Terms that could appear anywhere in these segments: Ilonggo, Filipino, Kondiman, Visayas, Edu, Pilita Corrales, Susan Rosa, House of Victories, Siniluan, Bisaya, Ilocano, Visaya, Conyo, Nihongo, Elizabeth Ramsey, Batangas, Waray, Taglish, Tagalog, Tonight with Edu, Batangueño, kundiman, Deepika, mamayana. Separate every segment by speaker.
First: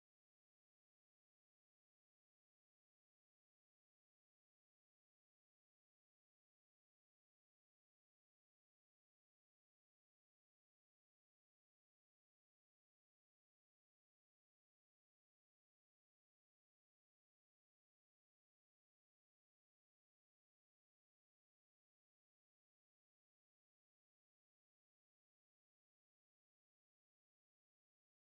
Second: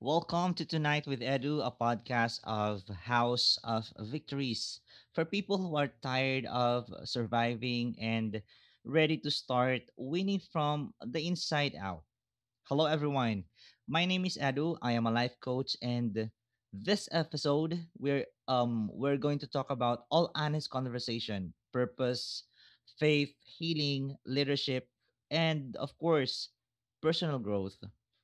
Speaker 1: Welcome to Tonight with Edu, a podcast of House of Victories for people who are tired of surviving and ready to start winning from the inside out. Hello, everyone. My name is Adu. I am a life coach, and this episode we're going to talk about all honest conversation, purpose, faith, healing, leadership, and of course, personal growth.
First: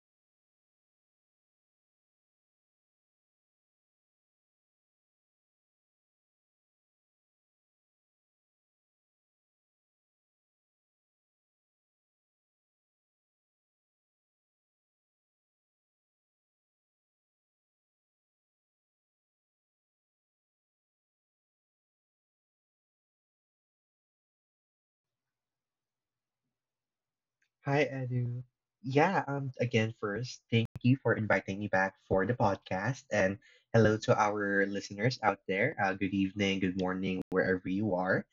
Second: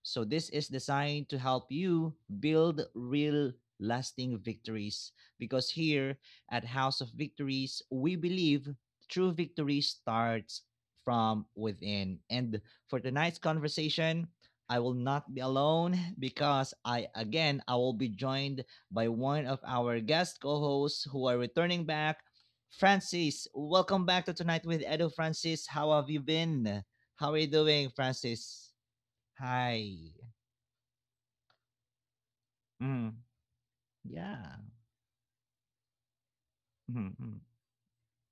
Speaker 1: So this is designed to help you build real lasting victories because here at House of Victories, we believe true victory starts from within. And for tonight's conversation, I will not be alone because I will be joined by one of our guest co-hosts who are returning back. Francis, welcome back to Tonight with Edo Francis. How have you been? How are you
Speaker 2: Hi,
Speaker 1: doing,
Speaker 2: Edu.
Speaker 1: Francis? Hi.
Speaker 2: First, thank you for inviting me back for the podcast.
Speaker 1: Mm,
Speaker 2: And hello to
Speaker 1: yeah.
Speaker 2: our listeners out there. Good evening, good
Speaker 1: Mm,
Speaker 2: morning,
Speaker 1: mm,
Speaker 2: wherever you are.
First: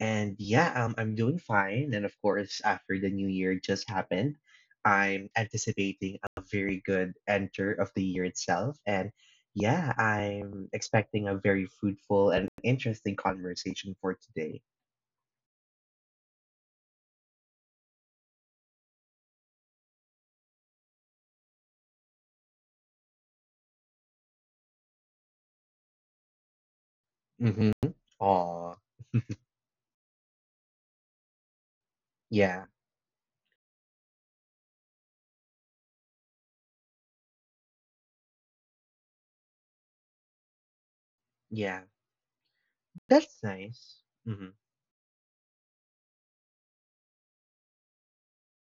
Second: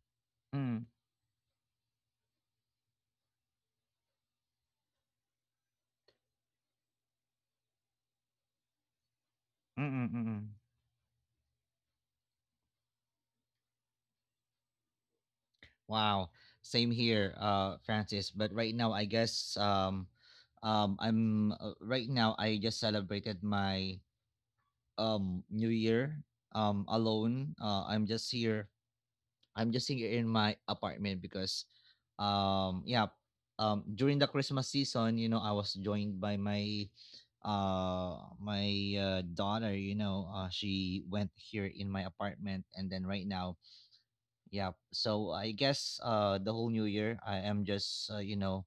Speaker 2: And
Speaker 1: mm, mm,
Speaker 2: I'm doing fine. And of course, after the new year just happened, I'm anticipating a very good enter of the year itself. And
Speaker 1: mm,
Speaker 2: yeah,
Speaker 1: mm, mm.
Speaker 2: I'm expecting a very fruitful and interesting conversation for today.
Speaker 1: Wow. Same here, Francis. But right now, I guess I'm right now. I just celebrated my New Year alone.
Speaker 2: Mm-hmm.
Speaker 1: I'm just here.
Speaker 2: Aw,
Speaker 1: I'm just here in my apartment because
Speaker 2: yeah,
Speaker 1: yeah, during the Christmas season, you know, I was joined by my uh my daughter, she went here
Speaker 2: yeah.
Speaker 1: in my apartment. And then right
Speaker 2: That's
Speaker 1: now,
Speaker 2: nice. Mhm.
Speaker 1: yeah, so I guess the whole new year I am just uh, you know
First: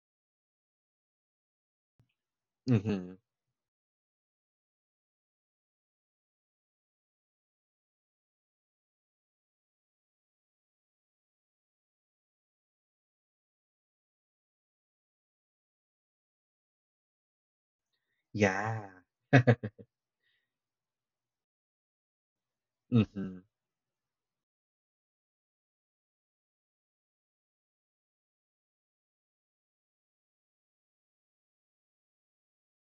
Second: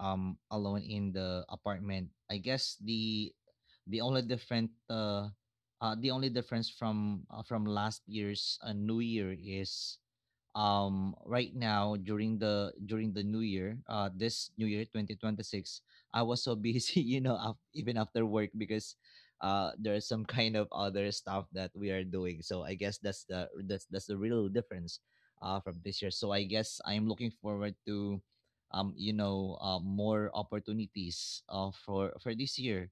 Speaker 1: um alone in the apartment. I guess
Speaker 2: Mhm.
Speaker 1: the only difference from last year's New Year is right now during the new year, this new year 2026, I was so busy you know even after work,
Speaker 2: Yeah.
Speaker 1: because there's some kind of other stuff that we are doing. So I guess
Speaker 2: Mhm.
Speaker 1: that's the real difference from this year. So I guess I'm looking forward to more opportunities for this year,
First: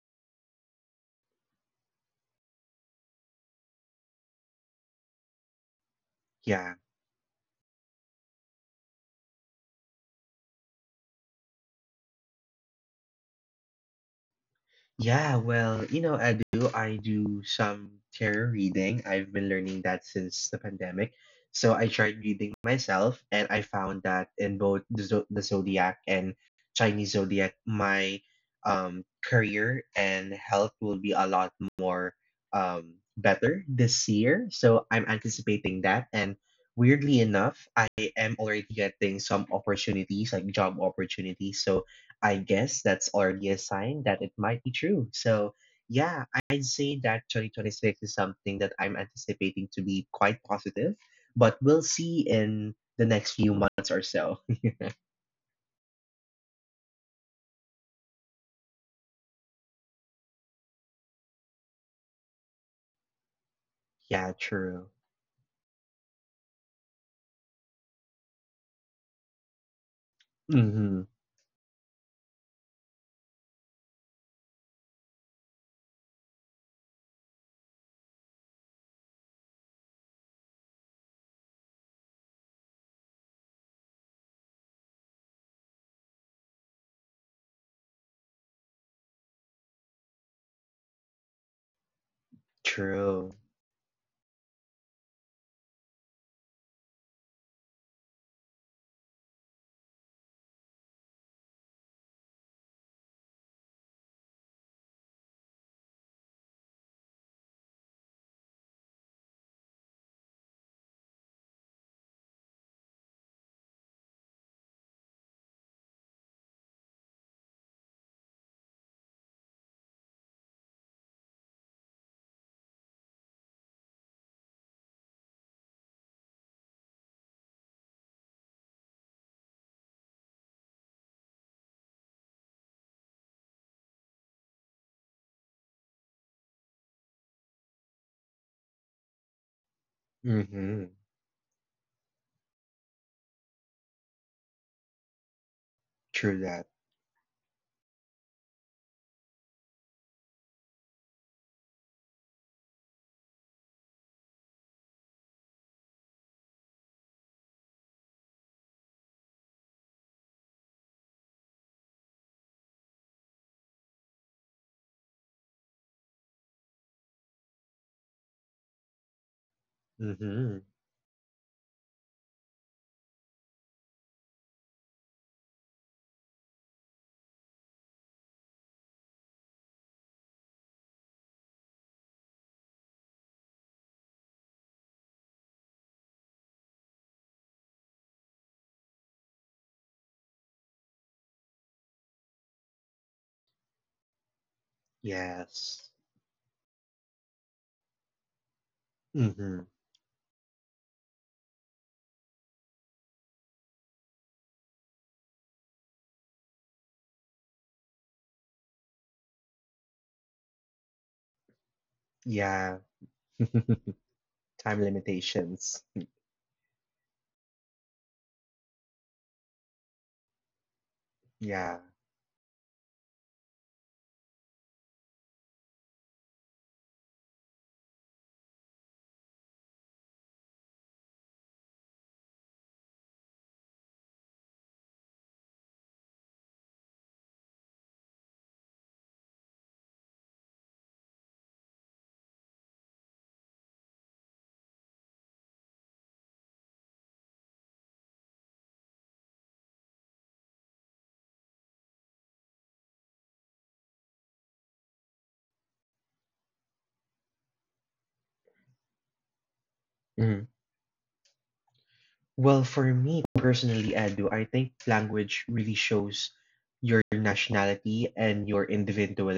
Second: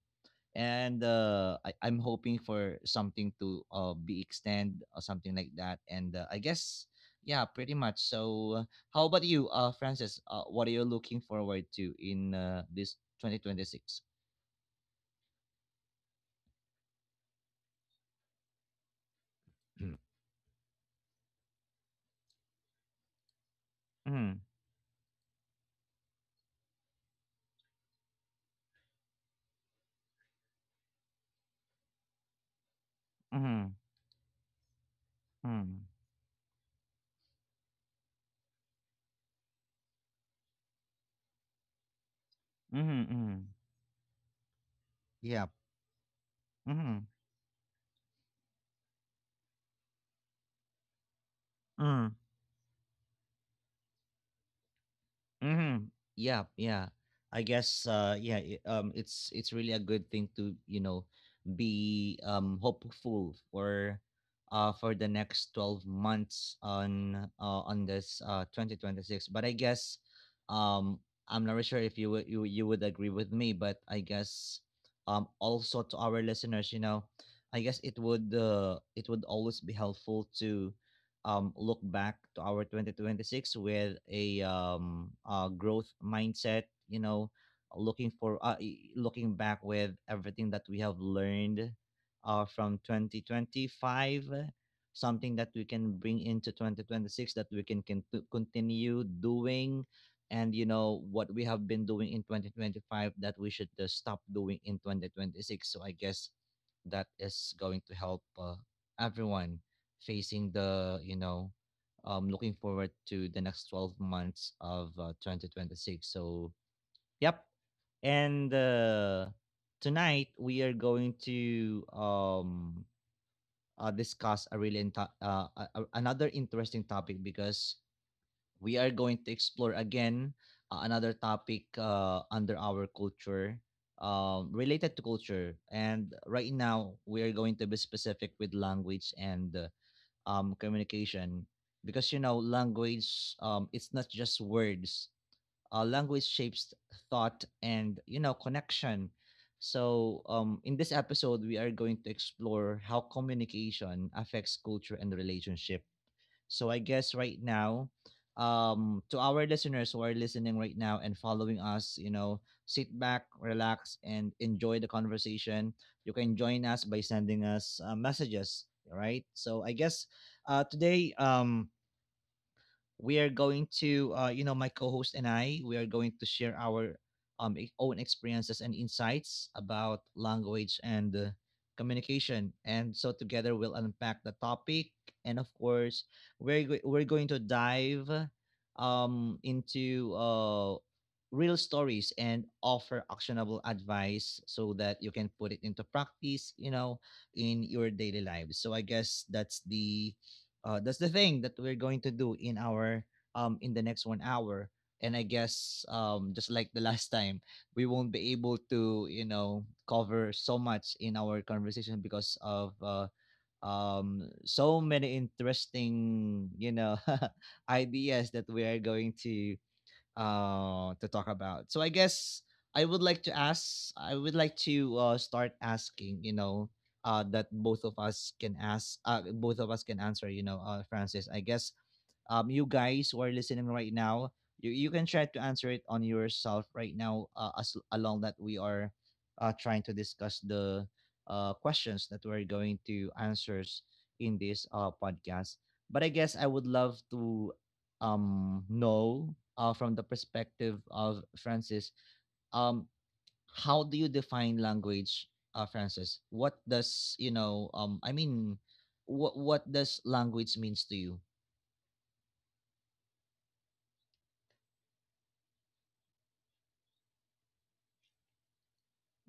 Speaker 1: and I'm hoping for something to be extend or something like that. And I
Speaker 2: Yeah.
Speaker 1: guess yeah, pretty much. So how about you, Francis? What are you looking forward to in this 2026?
Speaker 2: Yeah, well, you know, I do some tarot reading. I've been learning
Speaker 1: Mm-hmm.
Speaker 2: that since the pandemic. So I tried reading myself and I found that
Speaker 1: Mm-hmm.
Speaker 2: in both the zodiac and Chinese zodiac, my career and health will be a lot more better
Speaker 1: Mm-hmm.
Speaker 2: this year. So I'm anticipating
Speaker 1: Mm-hmm.
Speaker 2: that and weirdly enough, I am already getting some opportunities like job opportunities. So I guess that's
Speaker 1: Mm-hmm.
Speaker 2: already a sign that it might be true. So,
Speaker 1: Yeah.
Speaker 2: yeah, I'd say
Speaker 1: Mm-hmm.
Speaker 2: that 2026 is something that I'm anticipating to be quite positive, but we'll see in the next few months or so.
Speaker 1: Mhm. Yeah, yeah. I guess it's really a good thing to, you know, be hopeful
Speaker 2: Yeah, true.
Speaker 1: for the next 12 months on this 2026. But I guess um
Speaker 2: Mm-hmm.
Speaker 1: I'm not really sure if you would agree with me, but I guess also to our listeners, you know, I guess it would always be helpful to look back to our 2026 with a growth mindset, you know, looking for looking back with everything that we have learned from
Speaker 2: True.
Speaker 1: 2025, something that we can bring into 2026 that we can continue doing, and you know what we have been doing in 2025 that we should stop doing in 2026. So I guess that is going to help everyone facing the, you know, looking forward to the next 12 months of 2026. So yep. And tonight we are going to discuss a really another interesting topic because we are going to explore again another topic under our culture, related to culture. And right now we are going to be specific with language and
Speaker 2: Mm-hmm.
Speaker 1: communication, because you know language, it's not just words, language
Speaker 2: True that.
Speaker 1: shapes thought and, you know, connection. So in this episode we are going to explore how communication affects culture and relationship. So I guess right now, to our listeners who are listening right now and following us, you know, sit back, relax, and enjoy the conversation. You can join us by sending us messages. All right. So I guess
Speaker 2: Mm-hmm.
Speaker 1: today, we are going to you know, my co-host and I, we are going to share our own experiences and insights about language and communication. And so together we'll unpack the topic, and of course we're going to dive into real stories and offer actionable advice so that you can put it into
Speaker 2: Yes.
Speaker 1: practice, you know, in your daily lives. So I guess
Speaker 2: Mm-hmm.
Speaker 1: that's the thing that we're going to do in our in the next 1 hour. And I guess just like the last time, we won't be able to, you know, cover so much in our conversation because of
Speaker 2: Yeah. Time
Speaker 1: so many
Speaker 2: limitations.
Speaker 1: interesting, you know, ideas that we are going to talk about. So
Speaker 2: Yeah.
Speaker 1: I guess I would like to ask, I would like to start asking, you know, that both of us can ask, both of us can answer, you know, Francis. I guess you guys who are listening right now, you can try to answer it on yourself right now as along that we are trying to discuss the questions that we're going to answers in this podcast. But I guess I would love to know from the perspective of Francis, um, how do you define language, Francis? What does you know? I mean, what does language means to you?
Speaker 2: Well, for me personally, Edu, I think language really shows your nationality and your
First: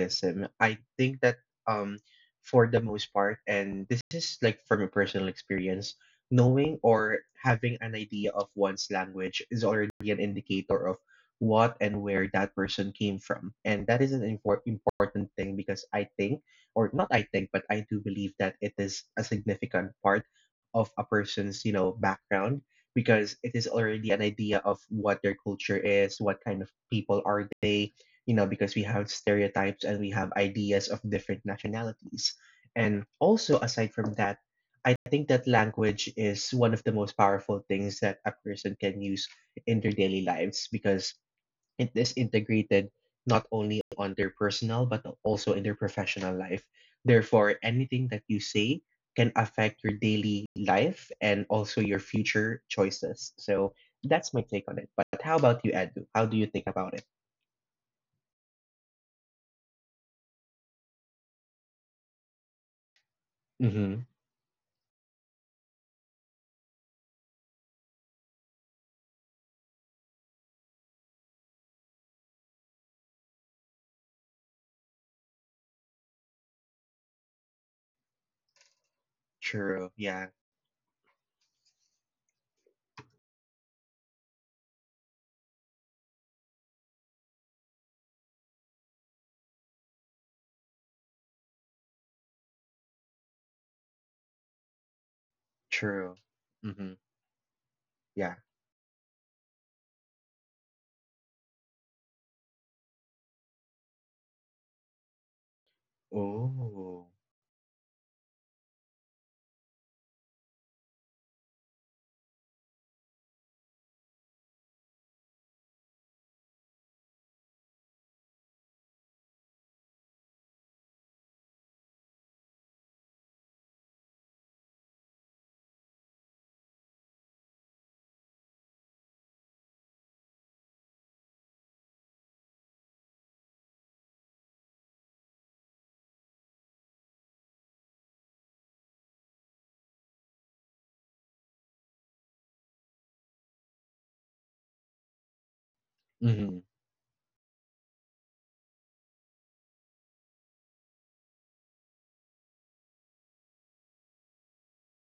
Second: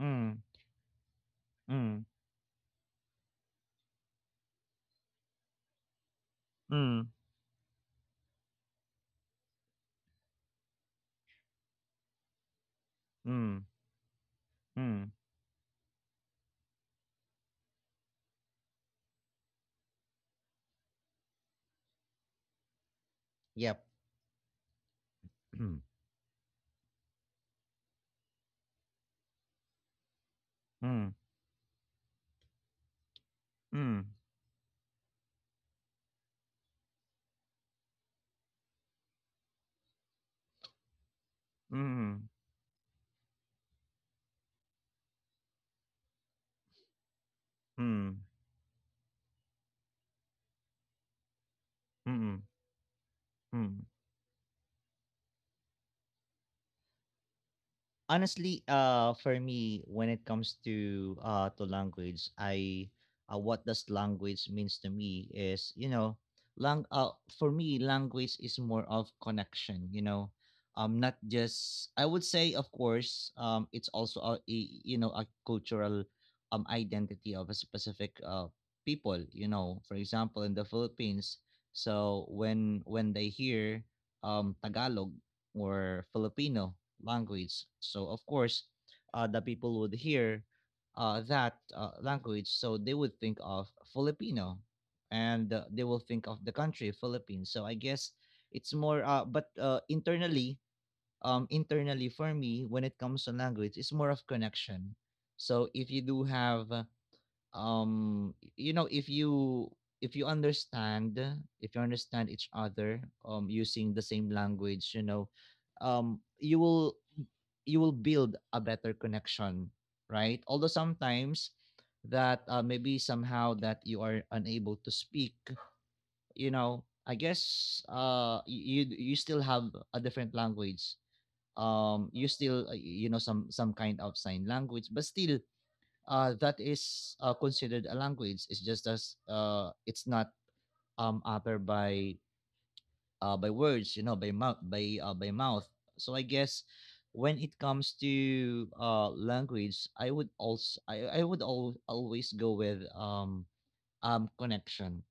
Speaker 1: Mm,
Speaker 2: I think that
Speaker 1: mm.
Speaker 2: for the most part, and this is like from a personal experience, knowing
Speaker 1: Mm,
Speaker 2: or having an idea of one's language is already an indicator of what and where that person came from.
Speaker 1: mm,
Speaker 2: And that is an
Speaker 1: mm.
Speaker 2: important thing because I think, or not I think, but I do believe that it is a significant part of a person's, you know, background because it is
Speaker 1: Yep.
Speaker 2: already an idea of what their culture is, what kind of people are they, you know, because we have stereotypes and we have ideas of
Speaker 1: Mm,
Speaker 2: different nationalities. And also, aside
Speaker 1: mm,
Speaker 2: from that, I think that language is one of the most powerful things that a person can use in their daily lives because
Speaker 1: mm,
Speaker 2: it is
Speaker 1: mm,
Speaker 2: integrated not only on their personal but also in their professional life. Therefore, anything
Speaker 1: mm,
Speaker 2: that you say can affect your daily life and also your
Speaker 1: mm, mm,
Speaker 2: future choices. So
Speaker 1: mm.
Speaker 2: that's my take on it. But how about you, Edu? How do you think about it?
Speaker 1: Honestly, for me, when it comes to language, I, what does
Speaker 2: Mm-hmm.
Speaker 1: language means to me is, you know, lang for me language is more of connection. You know, not just, I would say, of course, it's also a, you know, a cultural identity of a specific people. You know,
Speaker 2: True.
Speaker 1: for
Speaker 2: Yeah.
Speaker 1: example, in the Philippines, so when they hear Tagalog or Filipino language. So of course, the people would hear that language, so they would think of Filipino, and they will
Speaker 2: True.
Speaker 1: think of the country
Speaker 2: Mm-hmm.
Speaker 1: Philippines. So I guess
Speaker 2: Yeah.
Speaker 1: it's more, but internally, internally for me, when it comes to language, it's more of connection. So if you do have
Speaker 2: Oh.
Speaker 1: um you know if you if you understand, each other using the same language, you know, you will, you will build a better connection, right? Although sometimes that maybe somehow that you are unable to speak, you know, I guess you, you still have a different language, you still, you know, some kind of sign language, but still, that is considered a language. It's just as, it's not uttered by words, you know, by mouth, by mouth. So I
Speaker 2: Mm-hmm.
Speaker 1: guess when it comes to language, I would also I would always go with connection.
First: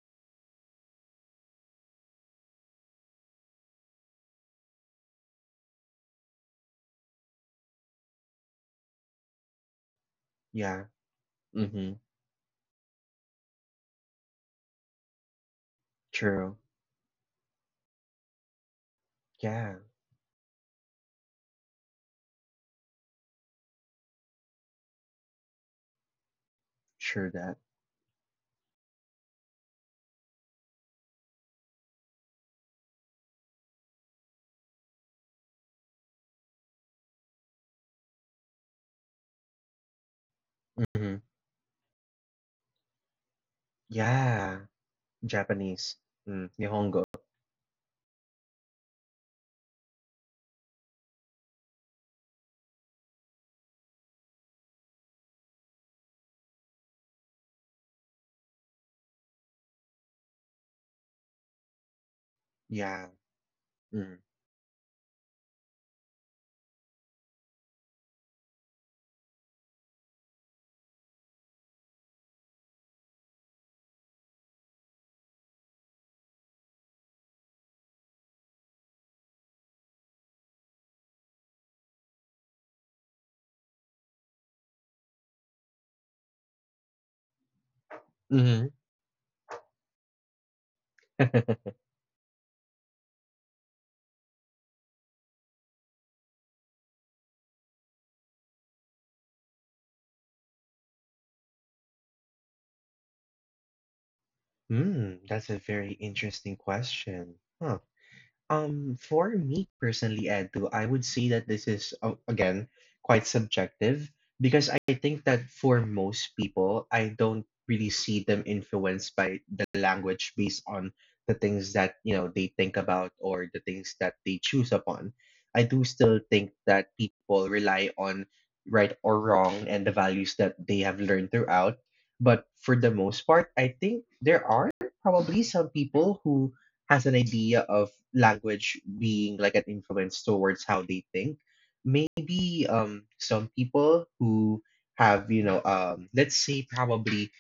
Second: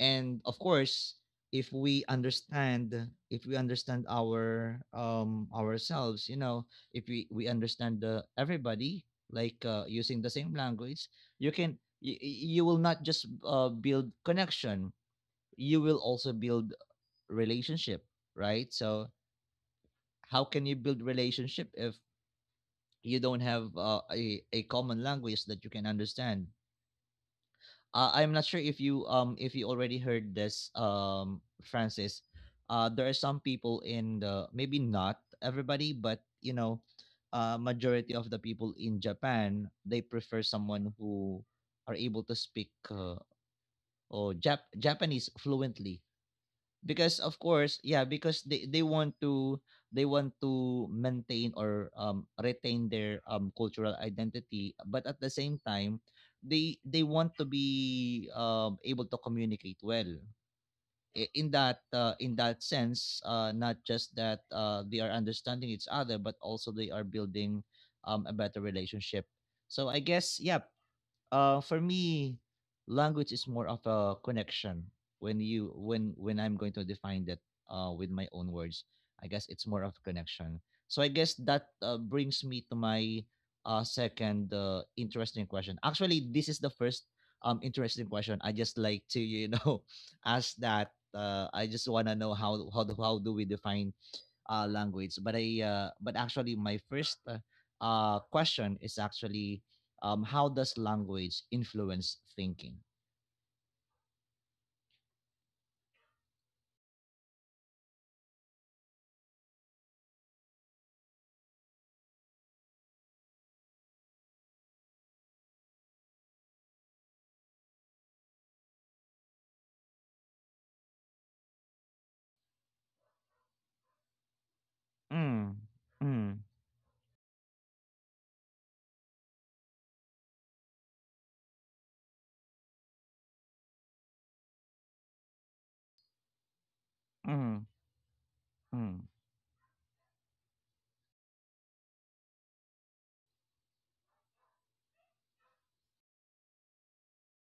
Speaker 1: And of course, if we understand, if we understand our ourselves, you know, if we understand the everybody, like, using the same
Speaker 2: Yeah.
Speaker 1: language, you can
Speaker 2: Mm-hmm.
Speaker 1: you will not just build connection, you will also
Speaker 2: True.
Speaker 1: build relationship, right? So
Speaker 2: Yeah.
Speaker 1: how can you build relationship if you don't have a common language that you can understand?
Speaker 2: Sure that.
Speaker 1: Uh, I'm not sure if you, if you already heard this, Francis. There are some people in the, maybe not everybody, but, you know, majority of the people in Japan they prefer someone
Speaker 2: Mm-hmm.
Speaker 1: who are able to speak, or
Speaker 2: Yeah.
Speaker 1: Japanese
Speaker 2: Japanese.
Speaker 1: fluently,
Speaker 2: Mm. Nihongo.
Speaker 1: because of course, yeah, because they want to, they want to maintain or, retain their cultural identity, but at the same time they want to be able to communicate well in that
Speaker 2: Yeah.
Speaker 1: sense, not
Speaker 2: Mm.
Speaker 1: just that they are understanding each other, but also they are building a better relationship. So I guess, yeah, for me, language is more of a connection. When you when I'm going to define that with my own words, I guess it's more of a connection. So I guess that brings me to my second interesting question. Actually, this is the first interesting question. I
Speaker 2: Mhm.
Speaker 1: just like to, you know, ask that. I just wanna know how do we define language. But I, but actually my first question is actually, how does language influence thinking?
Speaker 2: Mm, that's a very interesting question. Huh. For me personally, Edu, I would say that this is again quite subjective because I think that for most people, I don't really see them influenced by the language based on the things that you know they think about or the things that they choose upon.
Speaker 1: Mm.
Speaker 2: I do still
Speaker 1: Mm.
Speaker 2: think that people rely on right or wrong and the values that they have learned throughout. But for the most part, I think there are probably some people who has an idea
Speaker 1: Mm.
Speaker 2: of language
Speaker 1: Mm.
Speaker 2: being like an influence towards how they think. Maybe some people who have, you know, let's say probably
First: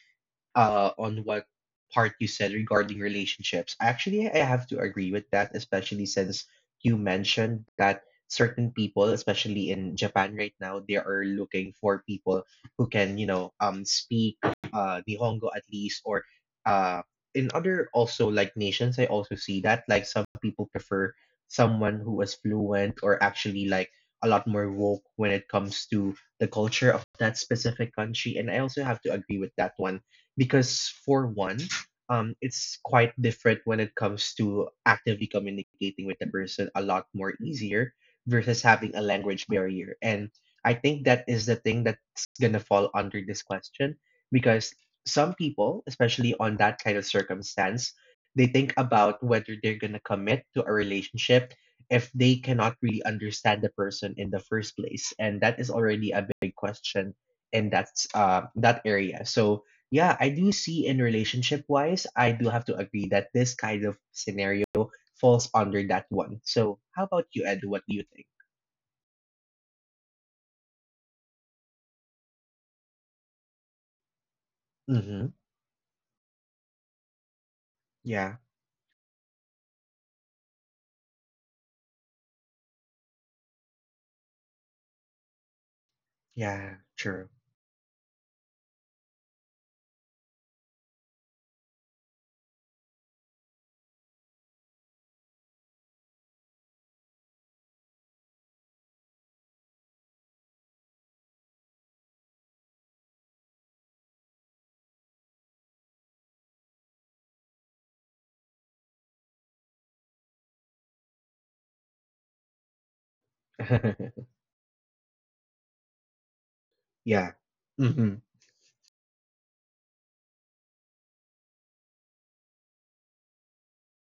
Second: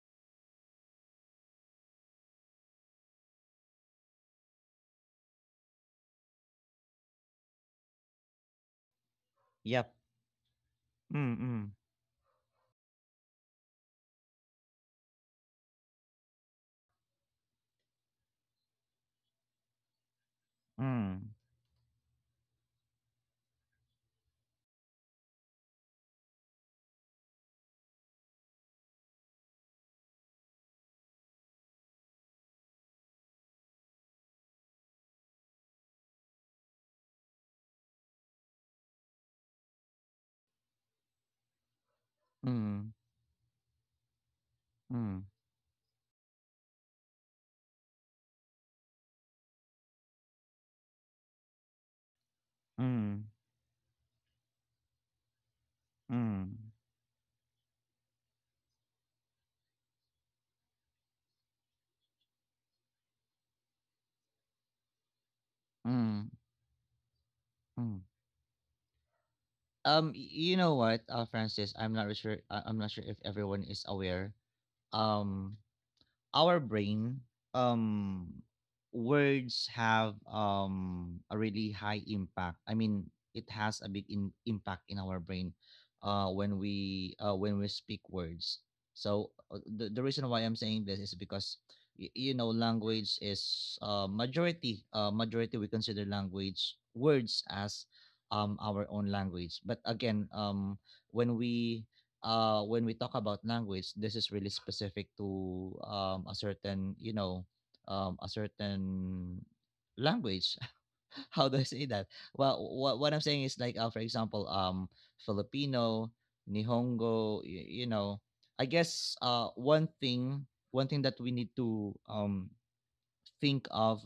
Speaker 2: on what part you said regarding relationships. Actually, I have to agree with that, especially since you mentioned that certain people, especially
Speaker 1: Yep.
Speaker 2: in Japan right now, they are
Speaker 1: Mm. Mm.
Speaker 2: looking for people who can, you know, speak Nihongo at least, or uh, in other also like nations, I also see that like some people prefer someone who is fluent or actually like a lot more woke when it comes to the culture of that specific country, and I also have to agree with that one because for one, it's quite different when it comes to actively communicating with the person a lot more easier versus having a language barrier. And I think that is the thing that's
Speaker 1: Mm.
Speaker 2: gonna fall
Speaker 1: Mm.
Speaker 2: under this question because
Speaker 1: Mm.
Speaker 2: some people, especially on that kind of circumstance, they think about whether they're gonna commit to a relationship if they cannot really
Speaker 1: Mm.
Speaker 2: understand the person in the first place. And that is already a big
Speaker 1: Mm.
Speaker 2: question in that area. So yeah, I do see in relationship wise, I do have to agree that this kind of scenario falls under that
Speaker 1: Mm.
Speaker 2: one. So, how about you, Ed? What do
Speaker 1: Mm.
Speaker 2: you think?
Speaker 1: You know what, Francis? I'm not really sure. I'm not sure if everyone is aware.
Speaker 2: Mm-hmm.
Speaker 1: Um, our brain, um
Speaker 2: Yeah.
Speaker 1: words have a really high impact. I mean, it has a big impact in our brain
Speaker 2: Yeah. True.
Speaker 1: when we speak words. So, the reason why I'm saying this is because, language is majority, we consider language words as our own language. But again, when we, when we talk about language, this is really specific to a certain, a certain language. How do I say that? Well, what I'm saying is like, for example, Filipino,
Speaker 2: yeah.
Speaker 1: Nihongo, you, you
Speaker 2: Mm-hmm.
Speaker 1: know, I guess one thing that we need to think of,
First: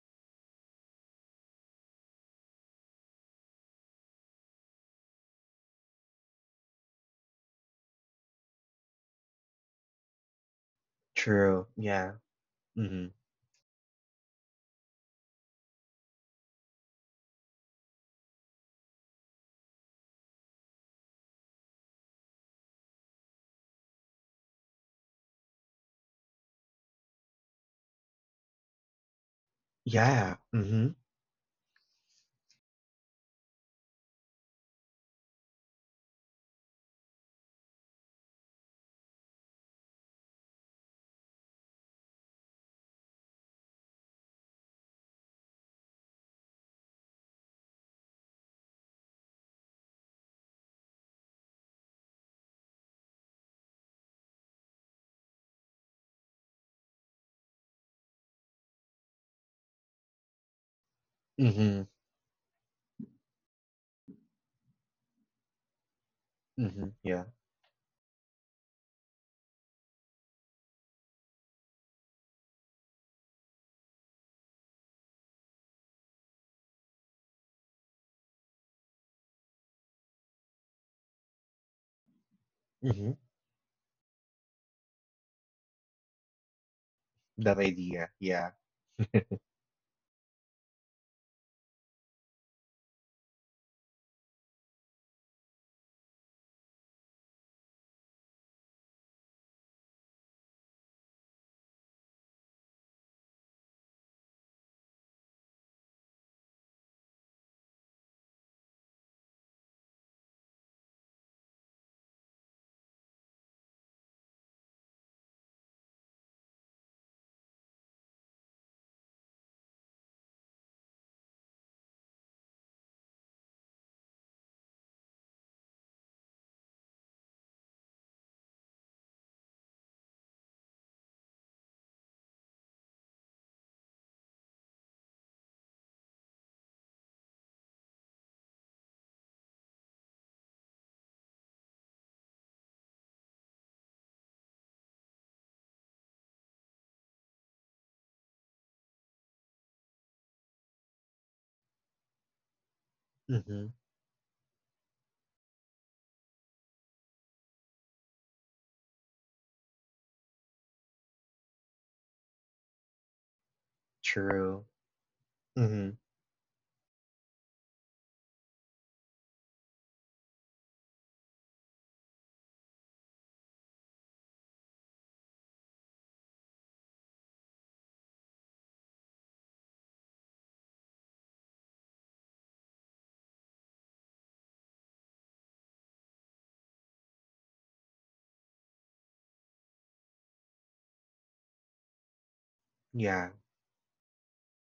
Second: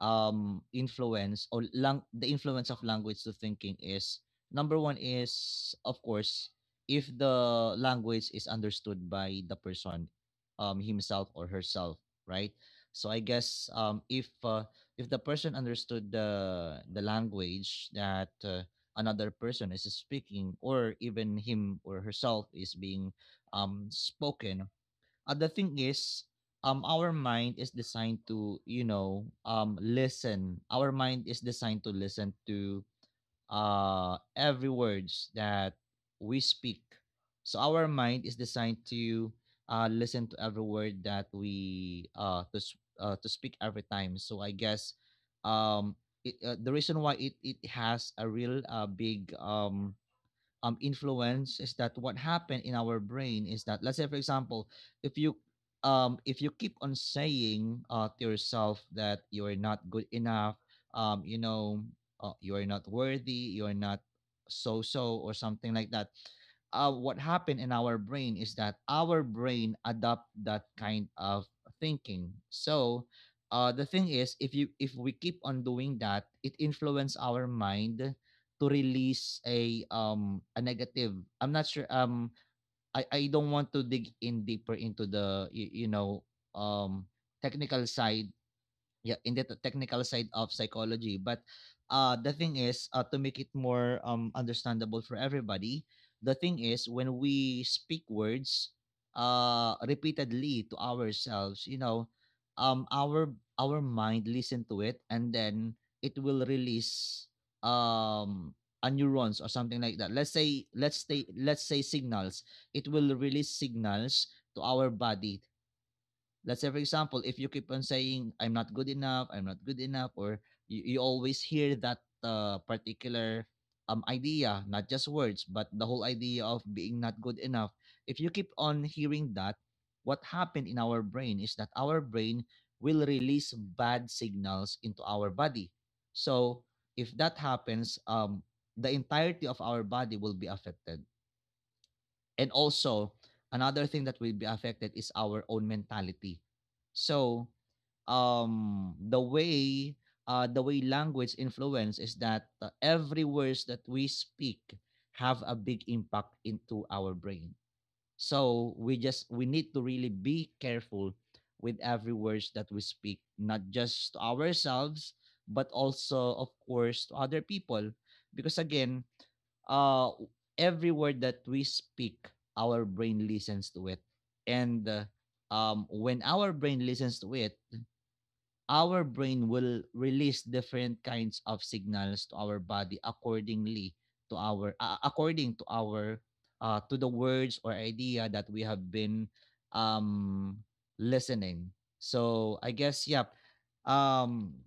Speaker 1: the influence of language to thinking, is number one is, of course, if the language is understood by the person, himself or
Speaker 2: True.
Speaker 1: herself,
Speaker 2: Yeah.
Speaker 1: right?
Speaker 2: Mm-hmm.
Speaker 1: So I guess, if the person understood the language that, another person is speaking, or even him or herself is being spoken, the thing is, our mind is designed to,
Speaker 2: Yeah.
Speaker 1: listen.
Speaker 2: Mm-hmm.
Speaker 1: Our mind is designed to listen to every words that we speak. So our mind is designed to listen to every word that we to speak every time. So I guess, um the reason why it has a real, big, influence is that what happened in our brain is that, let's say for example, if you keep on saying, to yourself, that you are not good enough, um, you
Speaker 2: Mm-hmm.
Speaker 1: know you are not worthy, you are not, or something like that.
Speaker 2: Mm-hmm. Yeah.
Speaker 1: What happened in our brain is that our brain adopt that kind of thinking. So, the thing is, if we keep on doing that, it influences our mind to release a, a negative. I'm not sure. I
Speaker 2: Mm-hmm.
Speaker 1: i don't want to dig in deeper into the, um
Speaker 2: That
Speaker 1: technical
Speaker 2: idea.
Speaker 1: side.
Speaker 2: Yeah.
Speaker 1: Yeah, in the technical side of psychology, but, the thing is, to make it more understandable for everybody. The thing is, when we speak words repeatedly to ourselves, um our our mind listen to it, and then it will release, um a neurons or something like that. Let's say signals, it will release signals to our body. Let's say for example, if you keep on saying, I'm not good enough, I'm not good enough, or you always hear that, particular, idea, not just words but the whole idea of being not good enough. If you keep on hearing that, what happened in our brain is that our brain will release bad signals into our body. So, if that happens, the entirety of our body will be affected. And also, another thing that will be affected is our own mentality. So, um the way the way language influence is that, every words
Speaker 2: Mm-hmm.
Speaker 1: that we speak have a big impact into our brain. So, we need to really be careful with every words that we speak, not just to
Speaker 2: True.
Speaker 1: ourselves, but
Speaker 2: Mm-hmm.
Speaker 1: also, of course, to other people. Because again, uh, every word that we speak, our brain listens to it. And when our brain listens to it, our brain will release different kinds of signals to our body accordingly to our, according to our, to the words or idea that we have been, um, listening. So I guess, yeah.
Speaker 2: Yeah.
Speaker 1: Um,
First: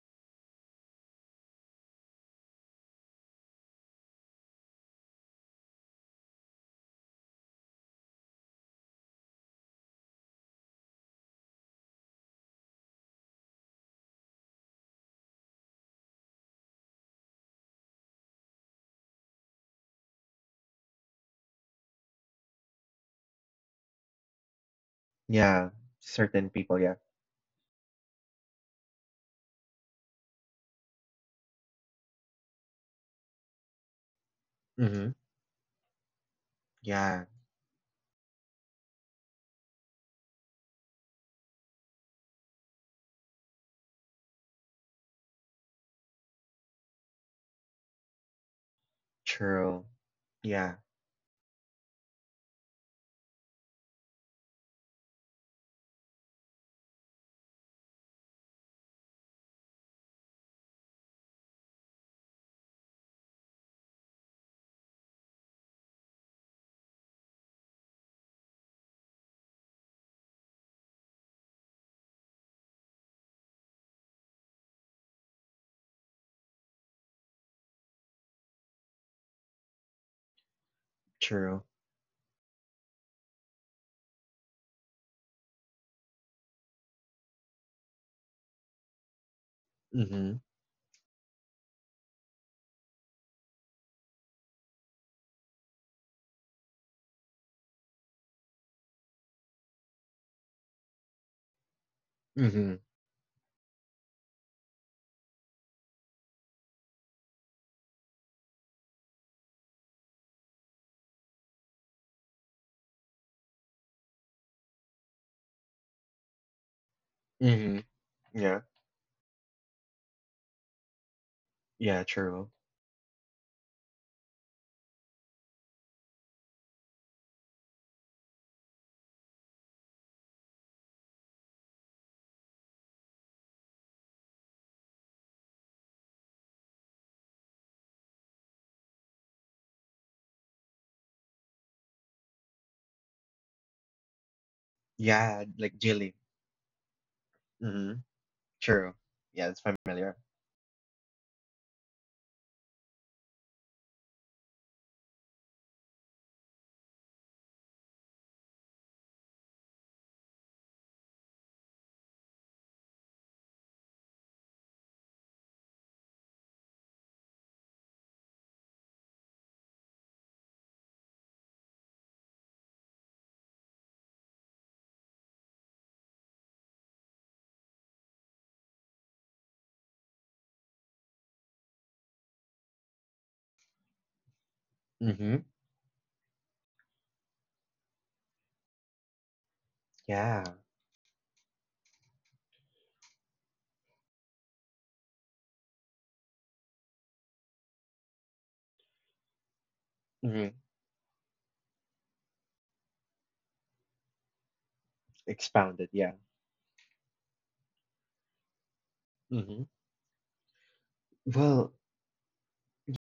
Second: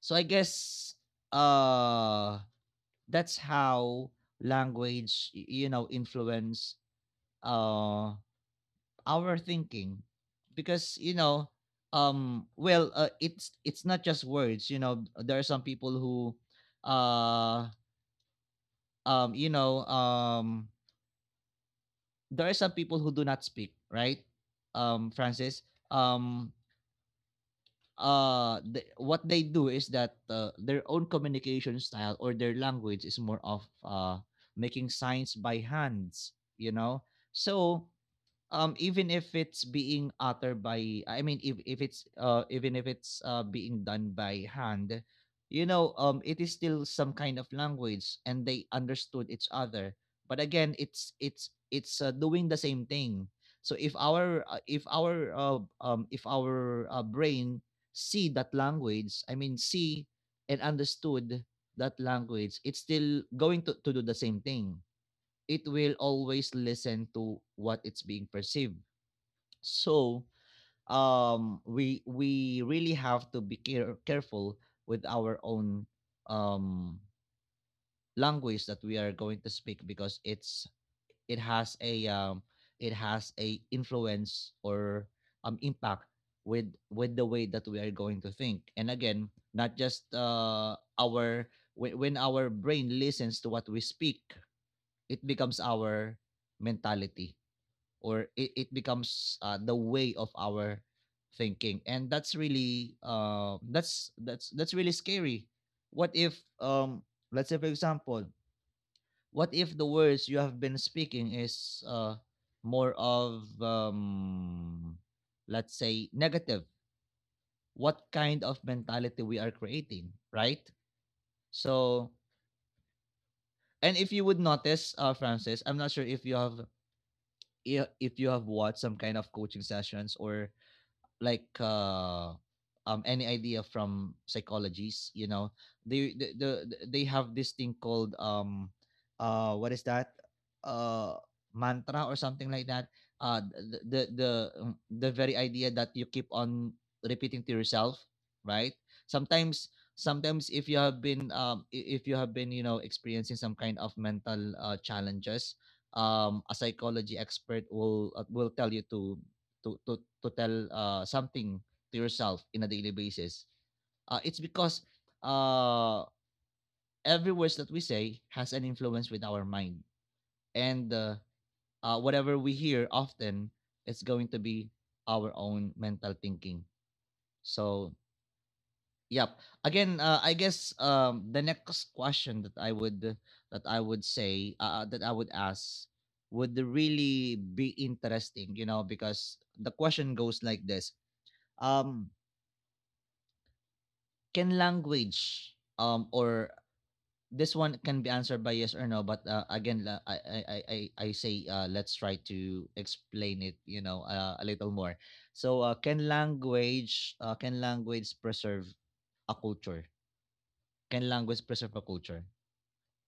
Speaker 1: so I guess, uh, that's how language, influence uh our thinking, because, well, it's not just words. There are some people who, uh um you know um there are some people who do not speak right, Francis.
Speaker 2: Yeah.
Speaker 1: um
Speaker 2: Certain people. Yeah.
Speaker 1: what they do is that, their own communication style, or their language, is more of, making
Speaker 2: Mm-hmm.
Speaker 1: signs by hands, you know
Speaker 2: Yeah.
Speaker 1: so, even if it's being uttered by, I mean, if it's, even if it's, being done by hand, it is still some kind of language, and they understood each
Speaker 2: True.
Speaker 1: other. But again,
Speaker 2: Yeah.
Speaker 1: it's doing the same thing. So, if our brain see that language, I mean, see and understood that language, it's still going to do the same thing. It will always listen to what it's being perceived. So, we really have to be careful with our own, um, language that we are going to speak, because it's, it
Speaker 2: True.
Speaker 1: has a, influence or, impact with the way that we are going to think. And again, not just
Speaker 2: Mm-hmm.
Speaker 1: when our brain listens to what we speak, it becomes our mentality, or it becomes, the way of our thinking. And that's
Speaker 2: Mm-hmm.
Speaker 1: really, that's really scary. What if, let's say for example, what if the words you have been speaking is, more of, let's say, negative?
Speaker 2: Hmm.
Speaker 1: What kind of
Speaker 2: Yeah.
Speaker 1: mentality we are creating, right?
Speaker 2: Yeah,
Speaker 1: So,
Speaker 2: true.
Speaker 1: and if you would notice, Francis, I'm not sure if you have, if you have watched some kind of coaching sessions, or like, any idea from psychologies. They the- they have this thing called, what is that, uh mantra or something like that. Uh the the the, um, the very
Speaker 2: Yeah,
Speaker 1: idea
Speaker 2: like
Speaker 1: that you
Speaker 2: Jilly.
Speaker 1: keep on repeating to yourself,
Speaker 2: Mm-hmm.
Speaker 1: right?
Speaker 2: True. Yeah, it's
Speaker 1: sometimes
Speaker 2: familiar.
Speaker 1: sometimes if you have been, if you have been, experiencing some kind of mental, challenges, a psychology expert will, tell you to tell, something to yourself, in a daily basis. It's because, uh, every words that we say has an influence with our mind. And, whatever we hear often, it's going to be our own mental thinking. So, yep. Again, I guess, the next question that I would
Speaker 2: Mm-hmm.
Speaker 1: ask, would really be interesting, because the question goes
Speaker 2: Yeah.
Speaker 1: like this: um can language, or, this one can be answered by yes or no, but, again, I, I i
Speaker 2: Mm-hmm.
Speaker 1: i I say, let's try to explain it, a little more. So,
Speaker 2: Expounded, yeah.
Speaker 1: can language preserve a
Speaker 2: Mm-hmm.
Speaker 1: culture? Can language
Speaker 2: Well,
Speaker 1: preserve a culture?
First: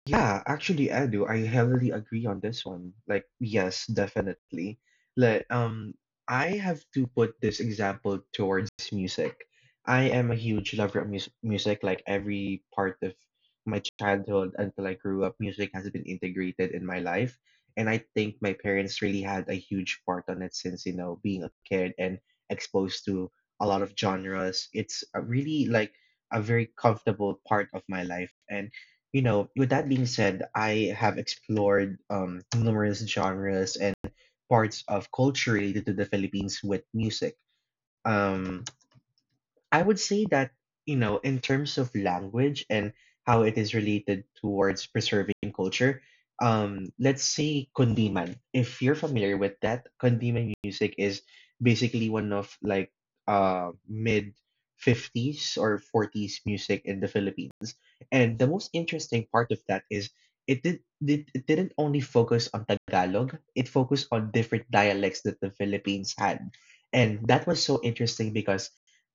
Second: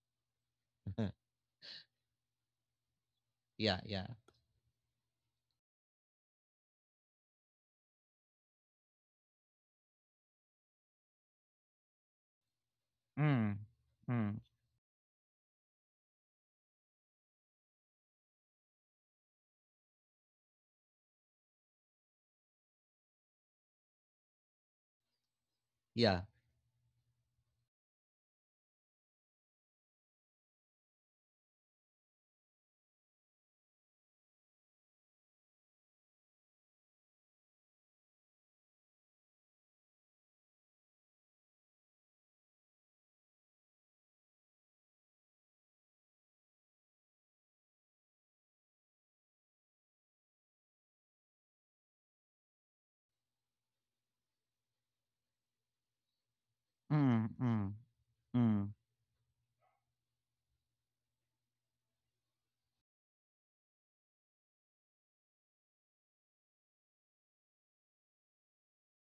Speaker 2: yeah, actually, I do. I heavily agree on this one. Like,
Speaker 1: Yeah,
Speaker 2: yes,
Speaker 1: yeah.
Speaker 2: definitely. Like, I have to put this example towards music. I am a huge lover of music. Like every part of
Speaker 1: Mm.
Speaker 2: my
Speaker 1: Mm.
Speaker 2: childhood until I grew up, music has been integrated in my life, and I think my parents really had a huge part on it since, you know, being a kid and exposed to a lot of genres. It's a really like
Speaker 1: Yeah.
Speaker 2: a very comfortable part of my life, and you know, with that being said, I have explored numerous genres and parts of culture related to the Philippines with music. Um, I would say that, you know, in terms of language and how it is related towards preserving culture, let's say kundiman. If you're familiar with that, kundiman music is basically one of like mid 50s or 40s music in the
Speaker 1: Mm. Mm.
Speaker 2: Philippines. And the most
Speaker 1: Mm.
Speaker 2: interesting part of that is it didn't only focus on Tagalog, it focused on different dialects that the Philippines had. And that was so interesting because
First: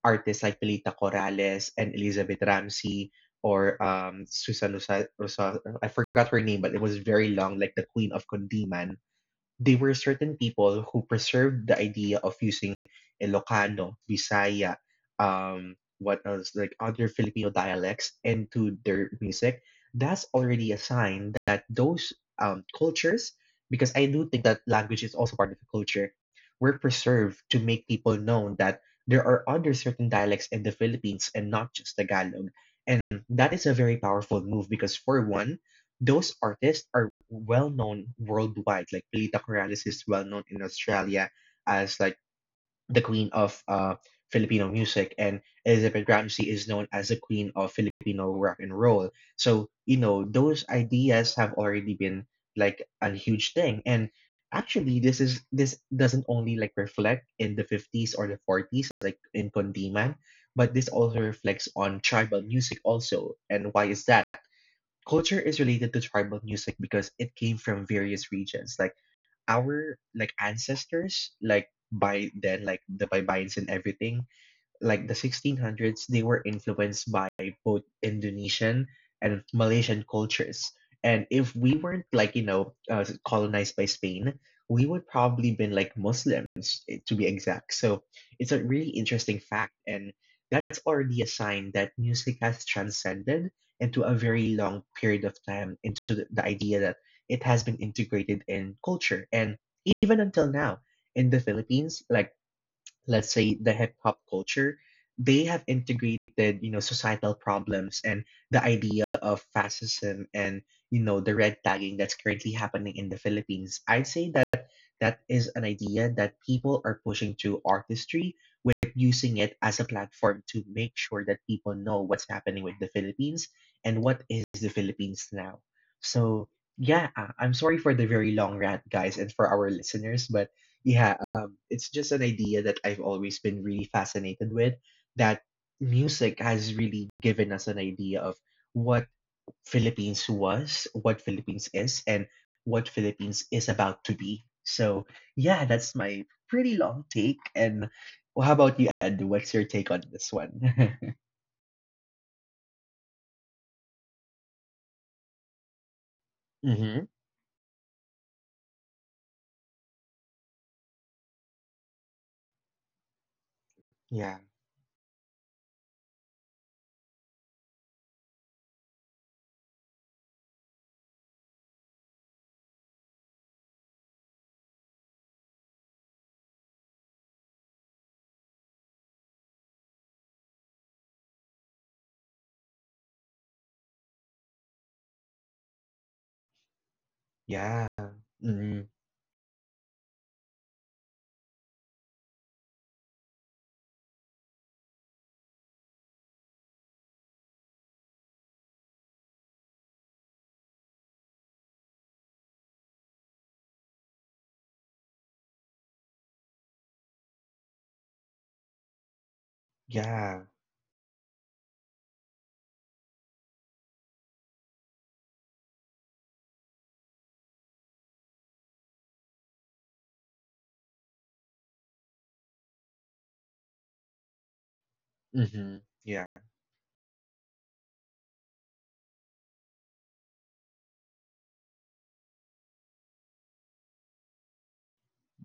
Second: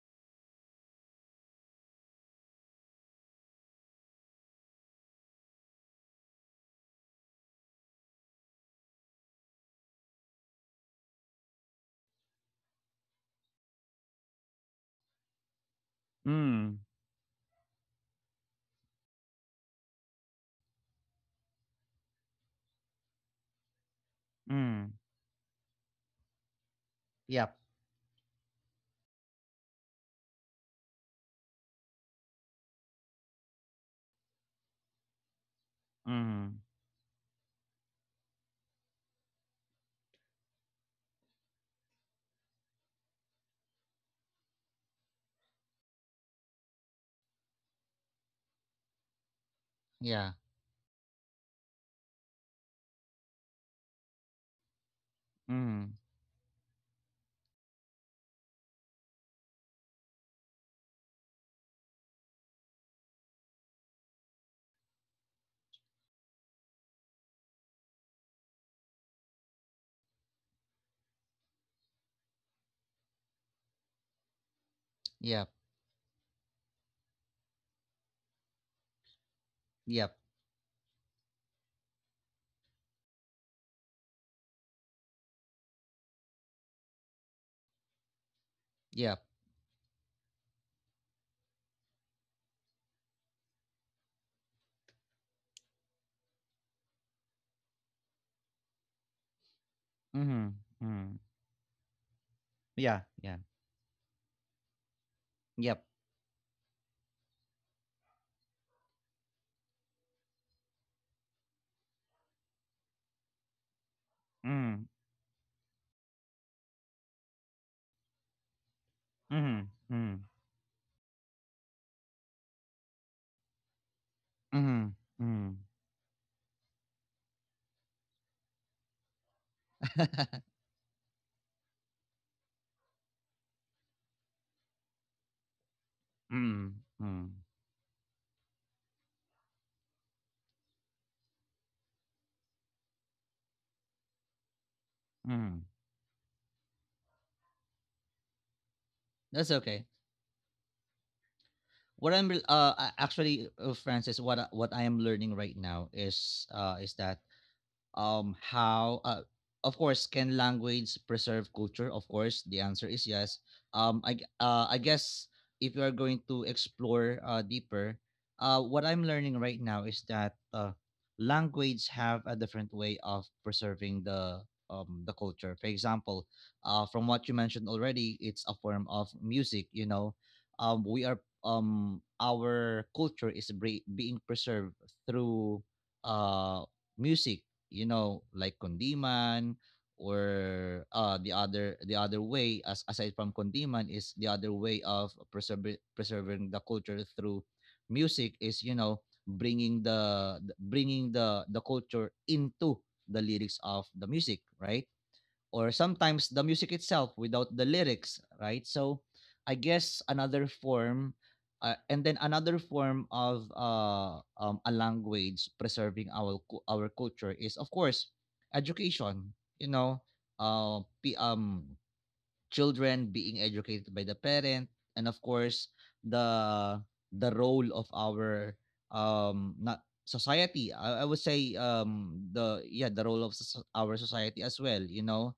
Speaker 2: artists like Pilita Corrales and Elizabeth Ramsey or Susan Rosa, I forgot her name, but it was very long, like the Queen of Kundiman. They were certain people who preserved the idea of using Ilocano, Visaya, what else, like
Speaker 1: Mm.
Speaker 2: other Filipino dialects into their music. That's already a sign that those cultures, because I do think that
Speaker 1: Mm.
Speaker 2: language is also part of the culture, were preserved
Speaker 1: Yep.
Speaker 2: to make people know that there are other certain dialects in the Philippines and not just Tagalog. And that is a very powerful move because, for one, those
Speaker 1: Mm.
Speaker 2: artists are well known worldwide. Like Pilita Corrales is well known in Australia as like the queen of Filipino music, and Elizabeth Ramsey is known as the queen of Filipino rock and roll. So you know
Speaker 1: Yeah.
Speaker 2: those ideas have already been like a huge thing, and actually this
Speaker 1: Mm.
Speaker 2: doesn't only like reflect in the 50s or the 40s like in Kondiman, but this also reflects on tribal music also, and why is that culture is related to tribal music because it came from various regions like our like ancestors like by then like the baybayans and everything like the
Speaker 1: Yep.
Speaker 2: 1600s, they were influenced by both Indonesian and Malaysian
Speaker 1: Yep.
Speaker 2: cultures. And if we weren't like, you know, colonized by Spain, we would probably been like Muslims eh, to be exact. So it's a really
Speaker 1: Yep.
Speaker 2: interesting fact. And that's already a sign that music has transcended into a very long period of time into the idea that it has been integrated in culture. And even until
Speaker 1: Mm.
Speaker 2: now,
Speaker 1: Mm.
Speaker 2: in the Philippines, like
Speaker 1: Yeah.
Speaker 2: let's
Speaker 1: Yeah.
Speaker 2: say the hip hop culture, they have
Speaker 1: Yep.
Speaker 2: integrated, you know, societal problems and the idea of fascism and, you know, the red tagging that's currently happening in the Philippines. I'd say that
Speaker 1: Mm.
Speaker 2: that is an idea that people are pushing through artistry with using it
Speaker 1: Mhm.
Speaker 2: as a
Speaker 1: Mm.
Speaker 2: platform to make sure that people know what's happening with the Philippines and what is the
Speaker 1: Mhm.
Speaker 2: Philippines now.
Speaker 1: Mm.
Speaker 2: So, yeah, I'm sorry for the very long rant, guys, and for our listeners, but yeah, it's just an idea that I've always been really fascinated with that music has
Speaker 1: Mm.
Speaker 2: really
Speaker 1: Mm.
Speaker 2: given us an idea of what Philippines was, what Philippines is, and what Philippines is about to be. So yeah,
Speaker 1: Mm.
Speaker 2: that's my pretty long take. And well, how about you, Ed? What's
Speaker 1: That's
Speaker 2: your take
Speaker 1: okay.
Speaker 2: on this one?
Speaker 1: What I'm re- a- Actually, Francis, what I am learning right now is,
Speaker 2: mm-hmm.
Speaker 1: is that, how, of course, can language preserve culture? Of course the answer is yes.
Speaker 2: Yeah.
Speaker 1: I guess, if you are going to explore, deeper, what I'm learning right now is that, language have a different way of preserving the, culture. For example, from what you mentioned already, it's a form of music. We are our culture is, being preserved through, uh music,
Speaker 2: Yeah.
Speaker 1: you know, like
Speaker 2: Mm-hmm.
Speaker 1: Kondiman. Or, the other way, as aside from Kondiman, is the other way of preserving the culture through music, is bringing the culture into the lyrics of the music, right? Or sometimes the music itself without the lyrics, right? So I guess
Speaker 2: Yeah.
Speaker 1: another form, and then another form of, a language preserving our our culture is, of course, education. You know, uh, p- um, children being educated by the parent, and of course
Speaker 2: Mm-hmm. Yeah.
Speaker 1: the the role of our, not society. I would say, the yeah, the role of our society as well. You know,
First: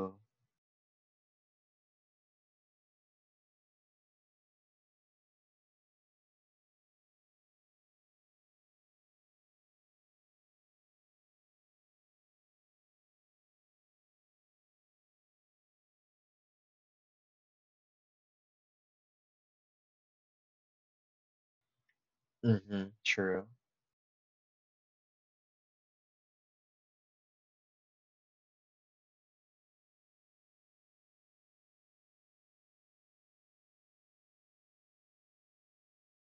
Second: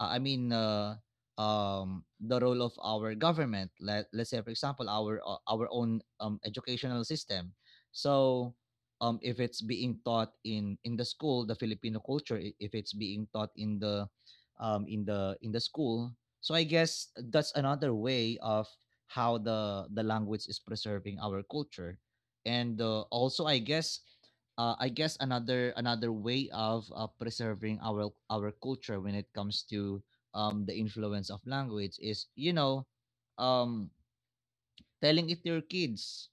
Speaker 1: I mean, the role of our government. Let's say for example, our, our own, educational system. So, if it's being taught in the school, the Filipino culture, if it's being taught in the, in the school, so I guess that's another way of how the language is preserving our culture. And,
Speaker 2: Mm-hmm.
Speaker 1: also
Speaker 2: True.
Speaker 1: I guess, another way of, preserving our culture when it comes to, the influence of language, is, um, telling it to your kids,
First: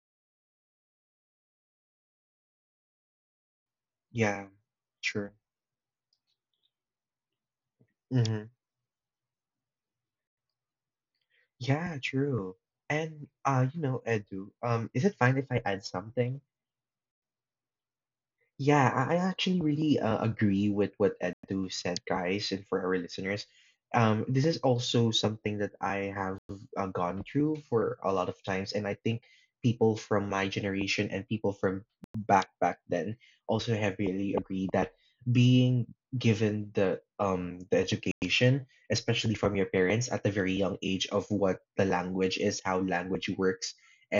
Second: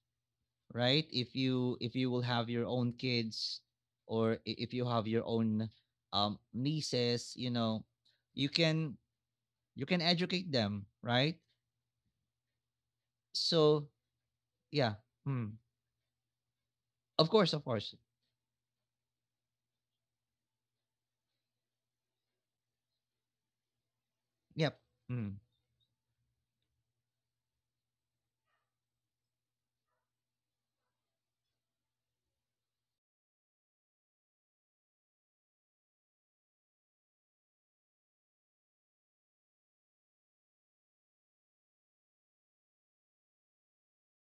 Speaker 1: right? If you, will have your own kids, or,
Speaker 2: Yeah.
Speaker 1: if you have your
Speaker 2: True.
Speaker 1: own, nieces, you know,
Speaker 2: Mm-hmm.
Speaker 1: you can you can educate them, right?
Speaker 2: Yeah. True. And you
Speaker 1: So
Speaker 2: know, Edu,
Speaker 1: yeah.
Speaker 2: is it fine if
Speaker 1: Mm.
Speaker 2: I add something?
Speaker 1: Of course, of course.
Speaker 2: Yeah, I actually really agree with what Edu said, guys, and for our listeners. This is
Speaker 1: Yep.
Speaker 2: also
Speaker 1: Mm.
Speaker 2: something that I have gone through for a lot of times, and I think people from my generation and people from back then also have really agreed that being given the the education, especially from your parents at a very young age of what the language is, how language works,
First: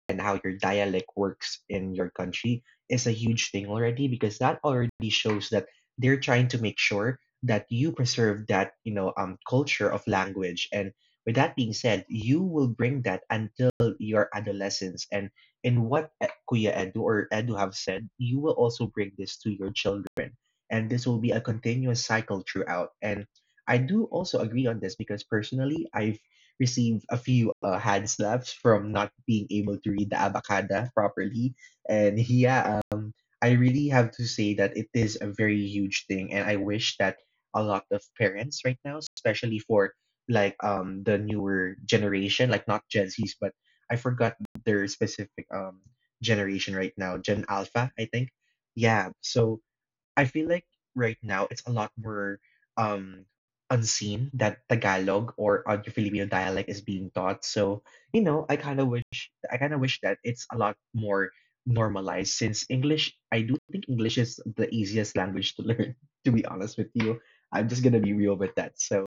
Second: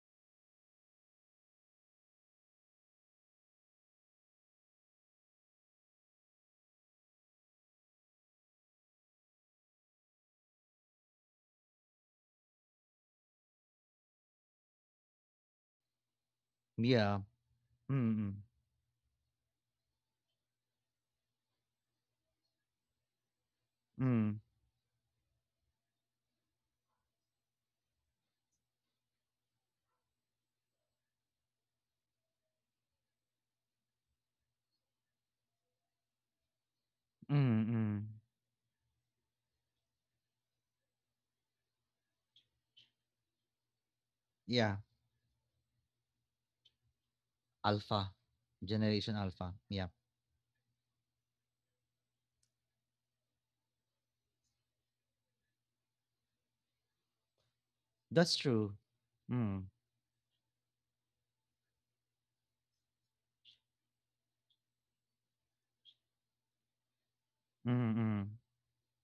Speaker 2: and how your dialect works in your country is a huge thing already because that already shows that they're trying to make sure that you preserve that culture of language, and with that being said, you will bring that until your adolescence, and in what kuya Edu
Speaker 1: Yeah.
Speaker 2: or Edu have said, you
Speaker 1: Mm-mm.
Speaker 2: will also bring this to your children, and this will be a continuous cycle throughout. And I do
Speaker 1: Mm.
Speaker 2: also agree on this because personally, I've received a few hand slaps from not being able to read the abacada properly. And yeah, I really have to say that it is a very huge thing, and I wish that
Speaker 1: Mm,
Speaker 2: a
Speaker 1: mm,
Speaker 2: lot
Speaker 1: mm.
Speaker 2: of parents right now, especially for like the newer generation, like not Gen Zs, but I forgot
Speaker 1: Yeah.
Speaker 2: their specific generation right now, Gen Alpha, I
Speaker 1: Alpha,
Speaker 2: think. Yeah,
Speaker 1: generation alpha.
Speaker 2: so
Speaker 1: Yeah,
Speaker 2: I feel like right now it's a lot more um unseen that Tagalog or other Filipino dialect is being taught. So,
Speaker 1: that's true.
Speaker 2: I
Speaker 1: Mm.
Speaker 2: kind of wish that it's a lot more normalized, since English, I do think English is the easiest language to learn, to be honest with you. I'm just gonna be real
Speaker 1: Mm-mm.
Speaker 2: with that. So,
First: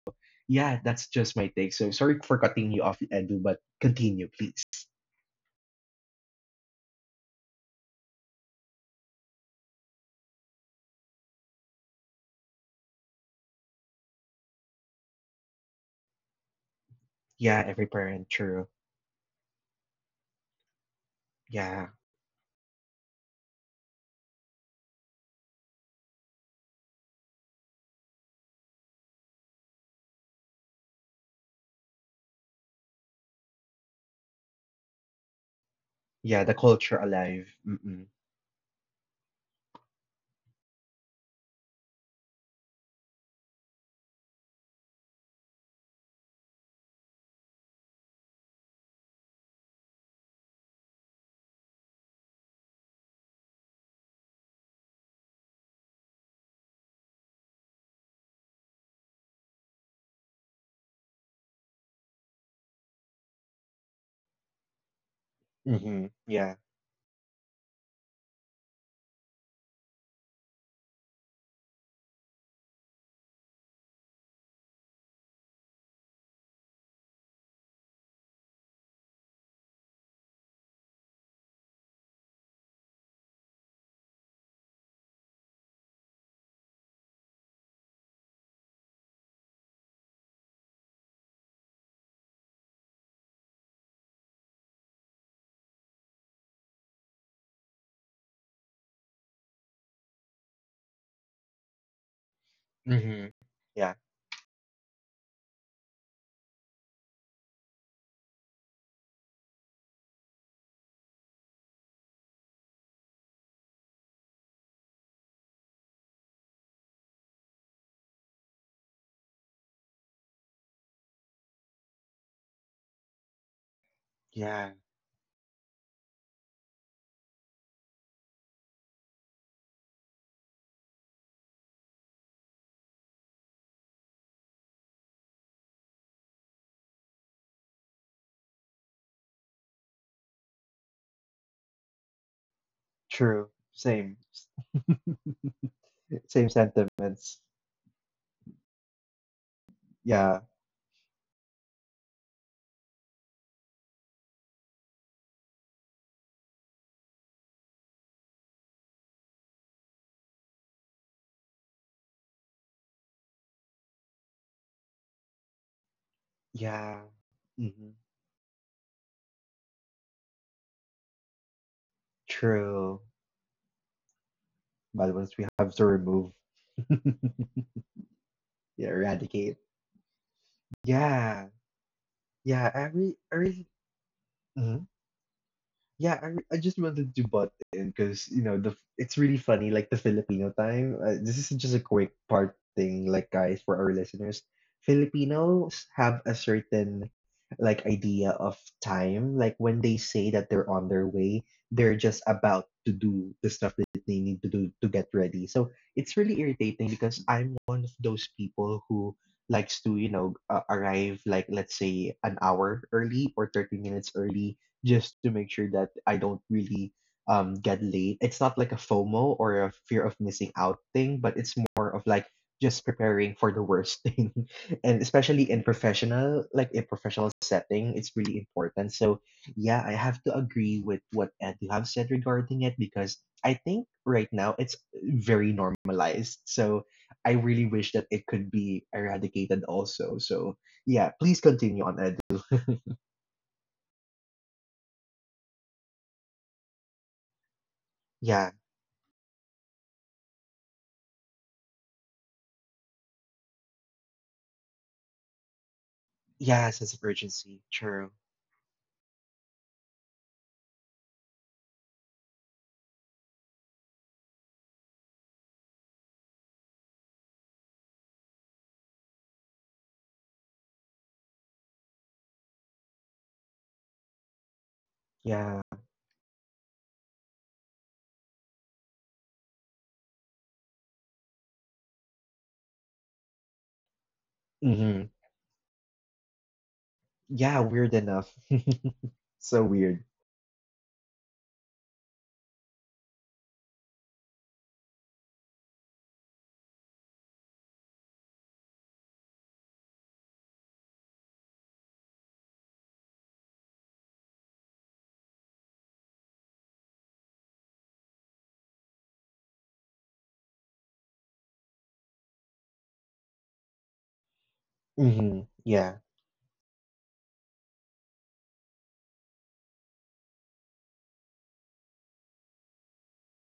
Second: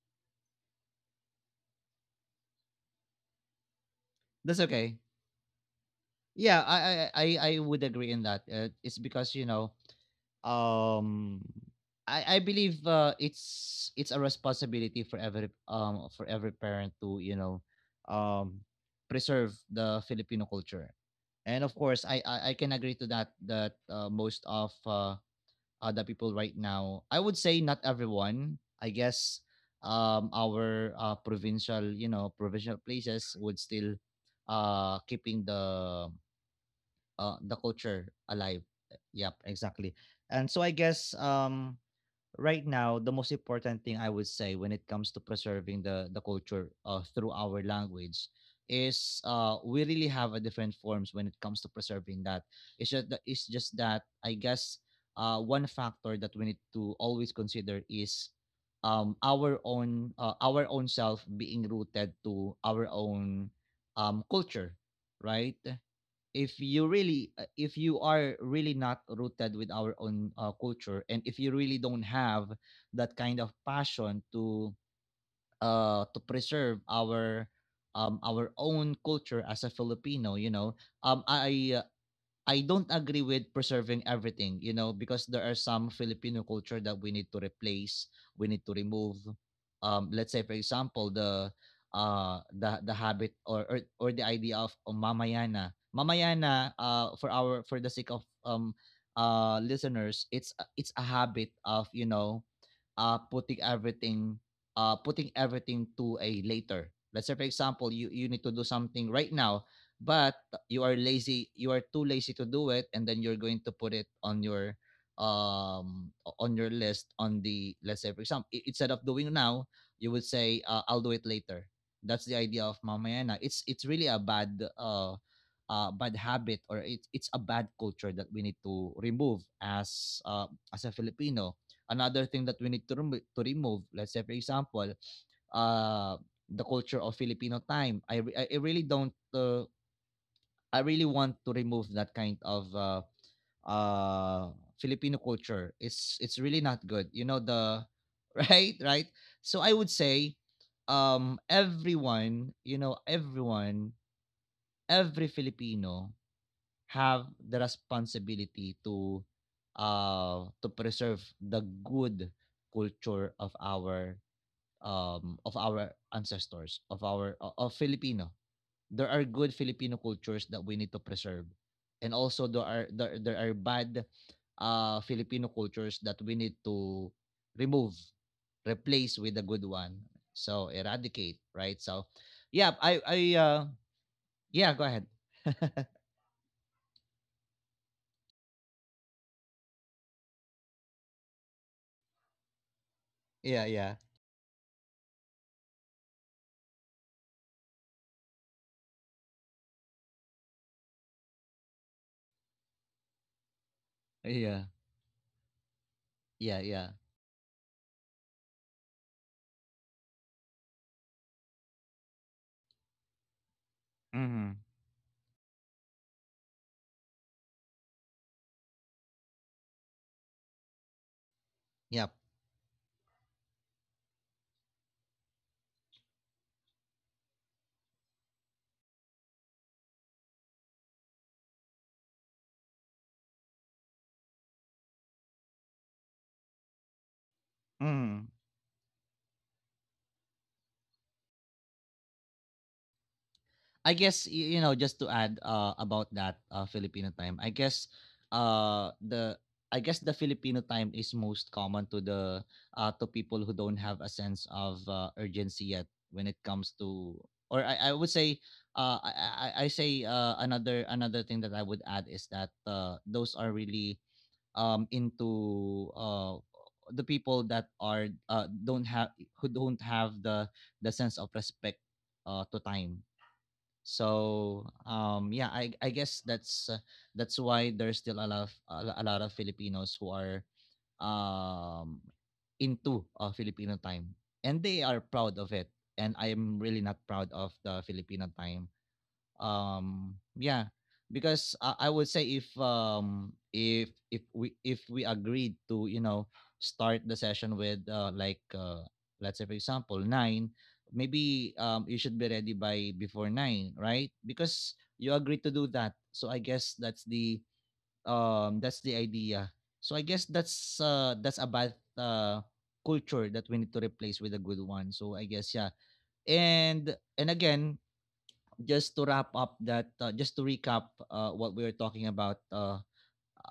Speaker 2: yeah, that's just my take. So, sorry for cutting you off, Edu, but continue, please.
Speaker 1: That's okay. Yeah, I would agree in that. It's because you know, um I believe it's a responsibility for every parent to
Speaker 2: Yeah, every parent,
Speaker 1: um
Speaker 2: true.
Speaker 1: preserve the Filipino culture, and of
Speaker 2: Yeah,
Speaker 1: course I can agree to that that most of other people right now. I would say not everyone, I guess our provincial you know provincial places would still keeping
Speaker 2: yeah, the culture alive.
Speaker 1: the
Speaker 2: Mm-mm.
Speaker 1: culture alive. Yep, exactly. And so I guess, right now the most important thing I would say when it comes to preserving the culture through our language is, we really have a different forms when it comes to preserving that. It's just that, I guess one factor that we need to always consider is, our own self being rooted to our own culture, right?
Speaker 2: Mm-hmm. Yeah.
Speaker 1: If you really if you are really not rooted with our own culture, and if you really don't have that kind of passion to preserve our own culture as a Filipino, um i I don't agree with preserving everything, you know, because there are some Filipino culture that we need to replace, we need to remove. Let's say, for example, the the habit, or the idea of mamayana. Mamayana, for our for the sake of listeners, it's a habit of, you know,
Speaker 2: Mm-hmm.
Speaker 1: putting
Speaker 2: Yeah.
Speaker 1: everything, putting everything to a later. Let's say for example, you need to do something right now, but you are lazy, you are too lazy to do it, and then you're going to put it um on your list on the. Let's say for example, instead of doing now, you would say, I'll do it later. That's the idea of mamaya na. It's really a bad
Speaker 2: Yeah.
Speaker 1: bad habit, or it's a bad culture that we need to remove as a Filipino. Another thing that we need to remove, let's say for example, uh, the culture of Filipino time. I really don't, I really want to remove that kind of,
Speaker 2: True. Same.
Speaker 1: Filipino culture. It's
Speaker 2: S-
Speaker 1: it's
Speaker 2: Same
Speaker 1: really not good. You know
Speaker 2: sentiments.
Speaker 1: the right, right? So I would say,
Speaker 2: Yeah.
Speaker 1: everyone, you know, everyone, every Filipino have the responsibility to preserve the good culture of our ancestors,
Speaker 2: Yeah.
Speaker 1: of of
Speaker 2: Mm-hmm.
Speaker 1: Filipino. There are good Filipino cultures that we need to preserve, and also there are
Speaker 2: True.
Speaker 1: there are bad
Speaker 2: But once we
Speaker 1: Filipino
Speaker 2: have to
Speaker 1: cultures that
Speaker 2: remove,
Speaker 1: we need
Speaker 2: yeah,
Speaker 1: to remove, replace with a
Speaker 2: eradicate.
Speaker 1: good one. So eradicate,
Speaker 2: Yeah.
Speaker 1: right? So
Speaker 2: Yeah.
Speaker 1: yeah,
Speaker 2: I re-
Speaker 1: I
Speaker 2: I really.
Speaker 1: yeah, go ahead.
Speaker 2: Yeah, I just wanted to butt in because you know the it's really funny like the Filipino time. This is just a quick part thing, like guys,
Speaker 1: Yeah,
Speaker 2: for our
Speaker 1: yeah,
Speaker 2: listeners. Filipinos have a certain like idea of time. Like when they say that they're on their way, they're just about to do the stuff that they need to
Speaker 1: yeah,
Speaker 2: do to get ready. So it's really
Speaker 1: yeah, yeah.
Speaker 2: irritating because I'm one of those people who likes to arrive like let's say an hour early or 30 minutes
Speaker 1: Mm-hmm.
Speaker 2: early just to make sure that I don't really get late. It's not like a FOMO or a fear of missing out thing, but it's more of
Speaker 1: Yep.
Speaker 2: like just preparing for the worst thing. And especially in professional, like a professional setting, it's really important. So yeah, I have to agree with what Ed you have said regarding it because I think right now it's very normalized. So I really wish that it could be eradicated also. So yeah, please continue on, Ed.
Speaker 1: I guess, you know, just to add about that Filipino time. I guess
Speaker 2: Yeah.
Speaker 1: the I guess the Filipino time is most common to the to people who don't have a sense of urgency yet when it
Speaker 2: Yeah,
Speaker 1: comes
Speaker 2: sense of
Speaker 1: to,
Speaker 2: urgency.
Speaker 1: or I would
Speaker 2: True.
Speaker 1: say, I say, another thing that I would add is that those are really into the people that are don't have who don't have the sense of respect to time. So yeah,
Speaker 2: Yeah.
Speaker 1: I guess that's why there's still a lot of a lot of Filipinos who are um into Filipino time, and they are
Speaker 2: Hmm.
Speaker 1: proud of it, and I am really not proud of
Speaker 2: Yeah,
Speaker 1: the
Speaker 2: weird
Speaker 1: Filipino
Speaker 2: enough.
Speaker 1: time.
Speaker 2: So weird.
Speaker 1: Yeah, because I would say if we if we agreed to, you know, start the session with, let's say for example 9:00, maybe you should be ready by before 9:00, right? Because you agreed to do that, so I guess that's the, that's the idea. So I guess that's a bad culture that we need to replace with a good one, so I
Speaker 2: Hmm.
Speaker 1: guess yeah.
Speaker 2: Yeah.
Speaker 1: And again, just to wrap up that, just to recap what we were talking about, uh,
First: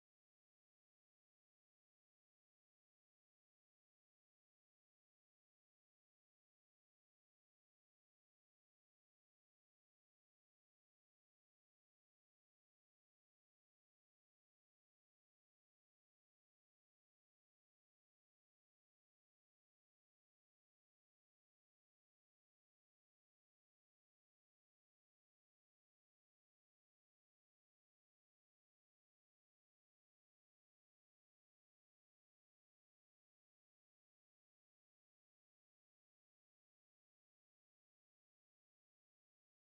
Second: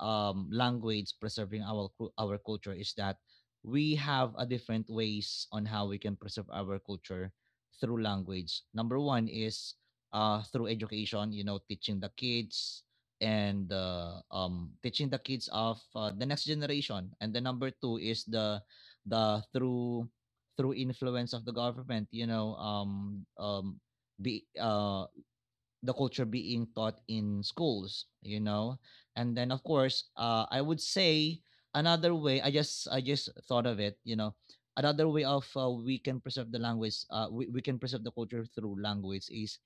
Speaker 1: um, language preserving our culture, is that we have a different ways on how we can preserve our culture through language. Number one is through education, you know, teaching the kids, and teaching the kids of the next generation. And the number two is the the through through influence of the government, you know, be the culture being taught in schools, you know. And then of course, I would say another way, I just thought of it, you know, another way of, we can preserve the language, we can preserve the culture through language is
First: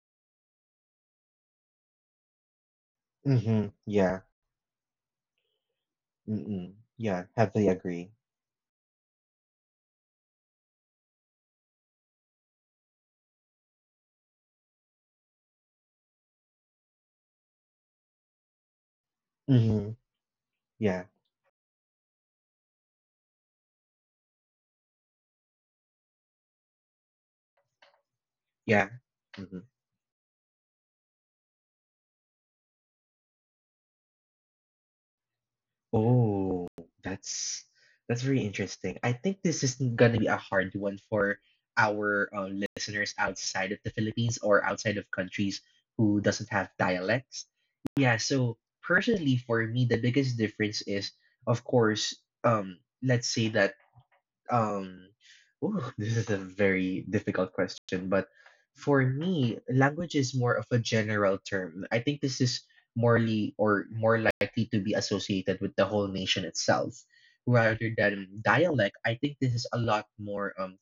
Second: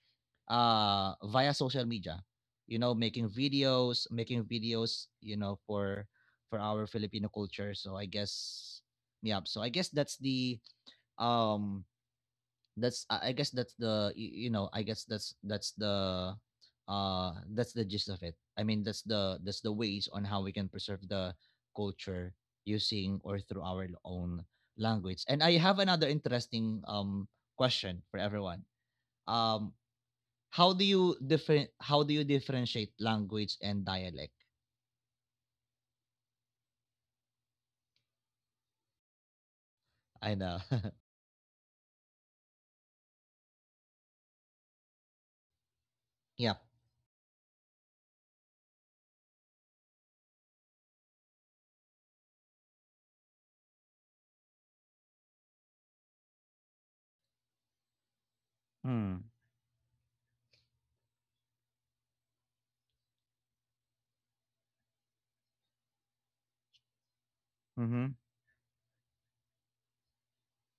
Speaker 1: via social media, you know,
Speaker 2: Hmm. Yeah.
Speaker 1: making videos, you know, for
Speaker 2: Mm-mm.
Speaker 1: our
Speaker 2: Yeah.
Speaker 1: Filipino
Speaker 2: Heavily
Speaker 1: culture. So I
Speaker 2: agree.
Speaker 1: guess yeah, so I guess that's the, um that's I guess that's the, you know, I guess that's the uh that's the gist of it. I mean, that's the
Speaker 2: Hmm.
Speaker 1: ways on how we can preserve
Speaker 2: Yeah.
Speaker 1: the culture using or through our own language. And I have another interesting question for everyone.
Speaker 2: Yeah. Hmm.
Speaker 1: um how do you different how do you differentiate language and dialect?
Speaker 2: Oh, that's that's very interesting. I think this is gonna be
Speaker 1: I
Speaker 2: a
Speaker 1: know.
Speaker 2: hard one for our listeners outside of the Philippines or outside of countries who doesn't
Speaker 1: Yeah.
Speaker 2: have dialects. Yeah, so personally for me, the biggest difference is, of course, let's say that um, ooh, this is a very difficult question, but for
Speaker 1: Mm.
Speaker 2: me, language is more of a general term. I think this is morely or more likely to be associated with the whole nation itself, rather
Speaker 1: Mm-hmm.
Speaker 2: than dialect. I think this is a lot more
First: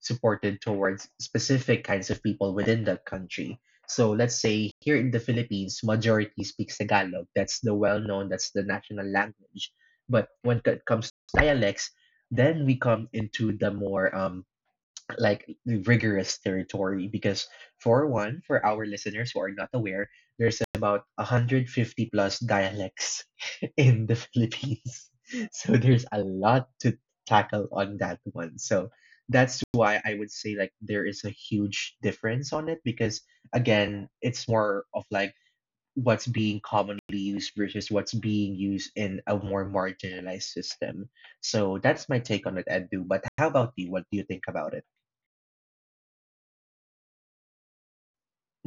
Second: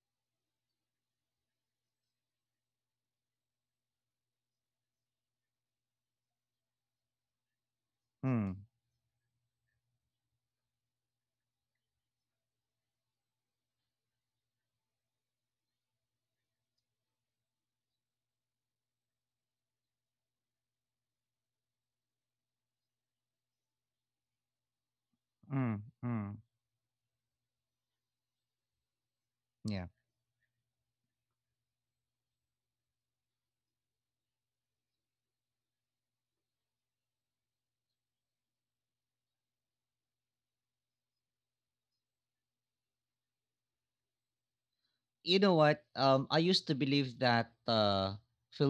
Speaker 2: supported towards specific kinds of people within the country. So let's say here in the Philippines, majority speaks Tagalog. That's the well-known, that's
Speaker 1: Mm.
Speaker 2: the national language. But when it comes to dialects, then we come into the more like rigorous territory because for one, for our listeners who are not aware, there's about 150 plus dialects in the Philippines. So
Speaker 1: Mm.
Speaker 2: there's a lot to tackle on that one. So that's
Speaker 1: Mm.
Speaker 2: why I would say like there is a huge difference on it because again, it's more of like what's being commonly used versus what's being used in a more marginalized system. So that's my take on it, Edu. But how about you? What do you think about it?
Speaker 1: You know what? I used to believe that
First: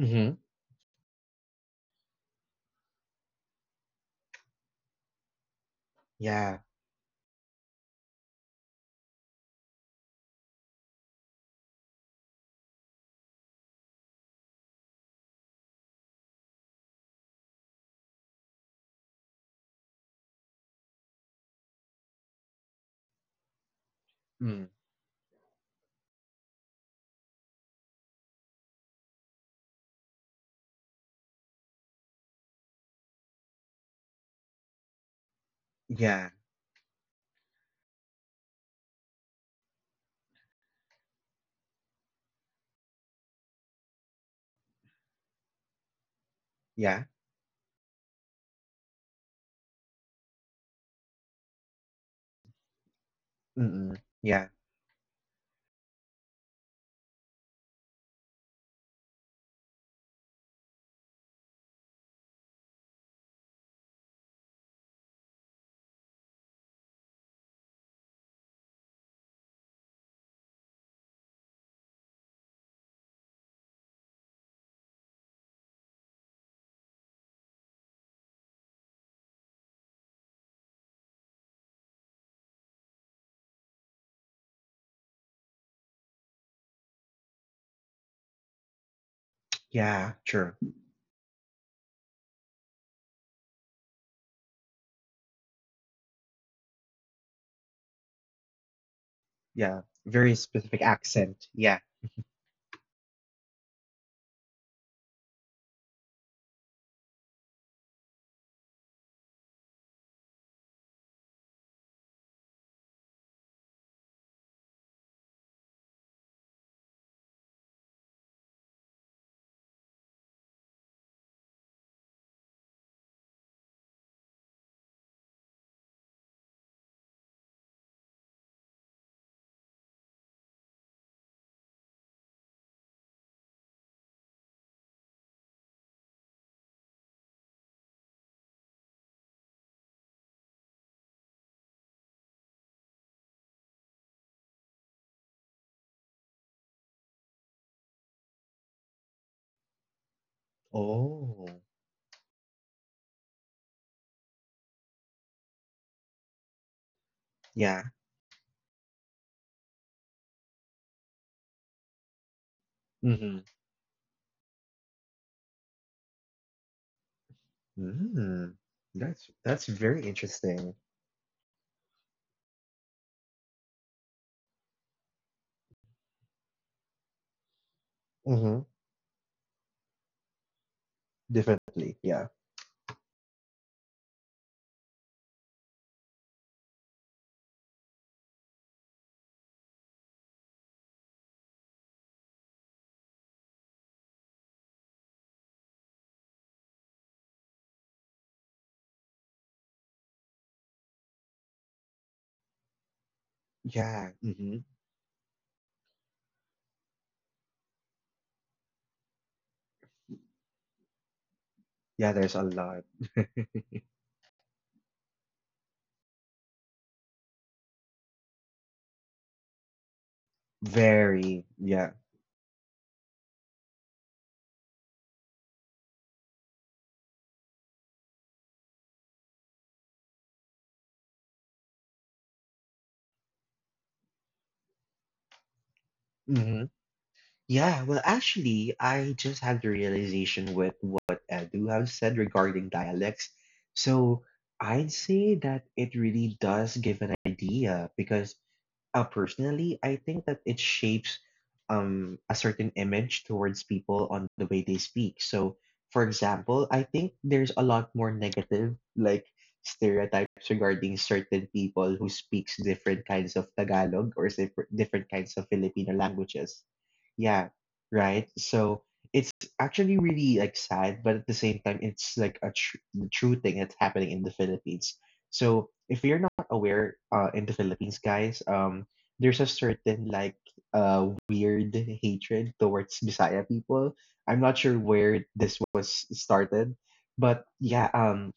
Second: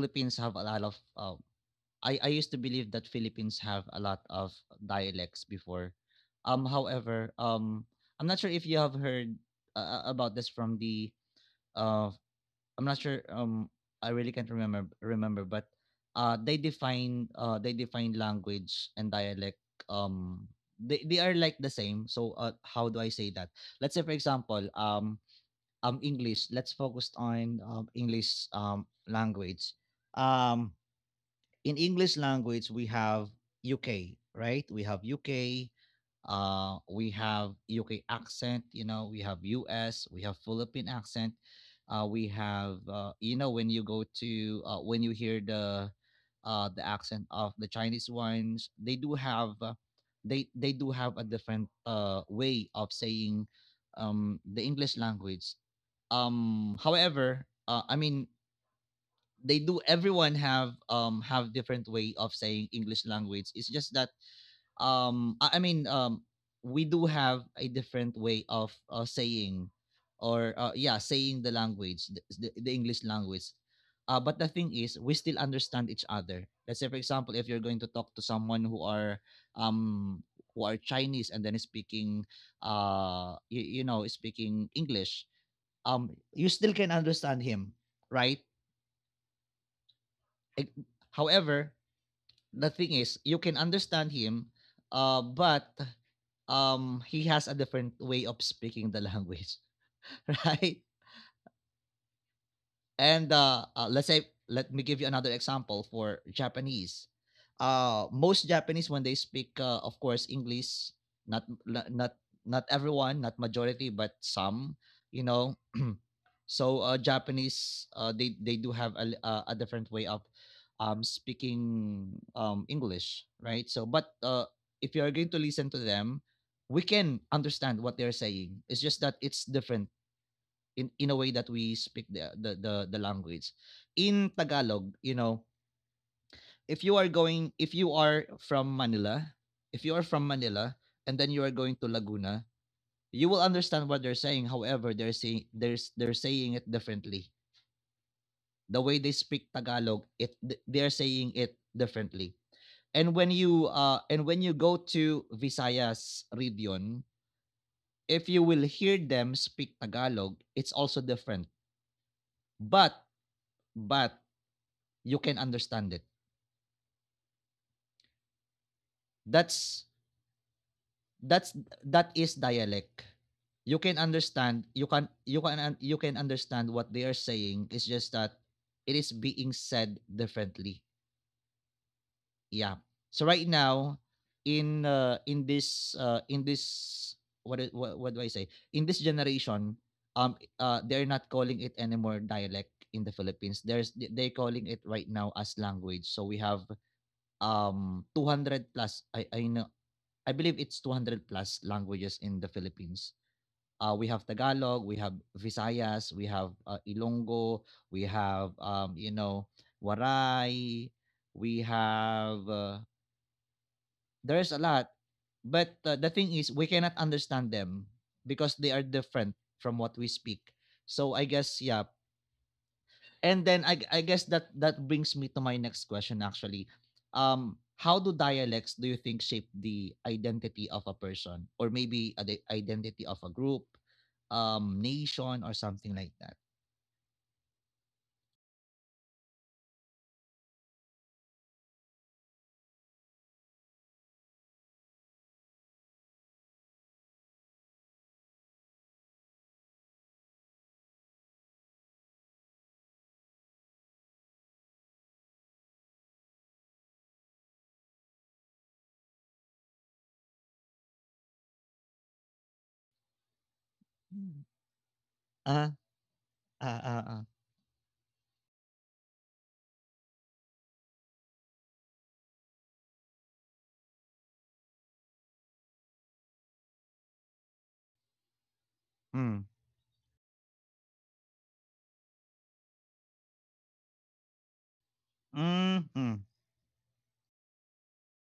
Speaker 2: Mm-hmm.
Speaker 1: have a lot of. I used to believe that Philippines have a lot of dialects before.
Speaker 2: Yeah.
Speaker 1: However, I'm not sure if you have heard about this from the. Uh, I'm not sure. I really can't remember, but they define language and dialect. Um, they are like the same. So, how do I say that? Let's say for example,
Speaker 2: Mm.
Speaker 1: English, let's focus on, English language. Um in English language we have UK, right? We have UK,
Speaker 2: Yeah.
Speaker 1: we have UK accent, you know, we have US, we have Philippine accent. We have, you know, when you go to, when you hear the
Speaker 2: Yeah.
Speaker 1: accent of the Chinese ones, they do have, they do have a different way of saying
Speaker 2: Mm-mm. Yeah.
Speaker 1: the English language. Um, however, I mean, they do. Everyone have different way of saying English language. It's just that, I mean, we do have a different way of, saying, or yeah, saying the language, the English language. But the thing is, we still understand each other. Let's say, for example, if you're going to talk to someone um who are Chinese, and then is speaking, you know, is speaking English, you still can understand him, right?
Speaker 2: Yeah. Sure.
Speaker 1: Eh, however, the thing is you can understand him, but he has a different way of speaking the language.
Speaker 2: Yeah. Very specific
Speaker 1: Right.
Speaker 2: accent. Yeah.
Speaker 1: And let's say, let me give you another example for Japanese. Uh, most Japanese, when they speak, of course, English, not not not everyone, not majority, but some, you know. So, Japanese, they do have a a different way of, speaking, English, right? So, but if you are going to listen to them, we can understand what they're saying. It's just that it's different in a way that we speak the, the language. In Tagalog, you know, if you are going, if you are from Manila, if you are from Manila, and then you are going to Laguna, you will understand what they're saying. However, they're they're saying it differently, the way they speak Tagalog, they're saying
Speaker 2: Oh.
Speaker 1: it differently. And when you go to Visayas region,
Speaker 2: Yeah.
Speaker 1: if you will hear them speak Tagalog, it's also different. But
Speaker 2: Hmm.
Speaker 1: but you can understand it.
Speaker 2: Mm. That's
Speaker 1: That's
Speaker 2: very interesting.
Speaker 1: that's that is dialect. You can understand, you can understand what they are saying. It's just that
Speaker 2: Hmm.
Speaker 1: it is being said differently.
Speaker 2: Definitely. Yeah.
Speaker 1: Yeah. So right now, in in this what, is, what do I say? In this generation, they're not calling it anymore dialect in the Philippines. Are calling it right now as language. So we have 200 plus. I believe it's 200 plus languages in the Philippines.
Speaker 2: Yeah.
Speaker 1: We have
Speaker 2: Hmm.
Speaker 1: Tagalog, we have Visayas, we have, Ilonggo, we have, you know, Waray, we
Speaker 2: Yeah, there's a
Speaker 1: have
Speaker 2: lot.
Speaker 1: there's a lot. But the thing is, we cannot understand them because they are different from what we speak. So I
Speaker 2: Very.
Speaker 1: guess yeah.
Speaker 2: Yeah.
Speaker 1: And then, I guess that that brings me to my next question, actually. Um, how do dialects, do you think, shape the identity of a person, or maybe, the identity of a group, nation or something like that?
Speaker 2: Hmm. Yeah. Well, actually, I just had the realization with what Edu have said regarding dialects. So I'd say that it really does give an idea because uh, personally, I think that it shapes a certain image towards people on the way they speak. So, for example, I think there's a lot more negative, like stereotypes regarding certain people who speaks different kinds of Tagalog or
Speaker 1: Mm.
Speaker 2: sif- different kinds of
Speaker 1: uh
Speaker 2: Filipino languages.
Speaker 1: uh uh, uh.
Speaker 2: Yeah, right. So it's actually really like sad, but at the same time, it's like a tr the true thing that's happening in the Philippines. So if you're not aware, in the Philippines, guys, there's a
Speaker 1: Mm.
Speaker 2: certain like weird hatred towards Bisaya people. I'm not sure where this
Speaker 1: Mm,
Speaker 2: was
Speaker 1: mm.
Speaker 2: started, but yeah,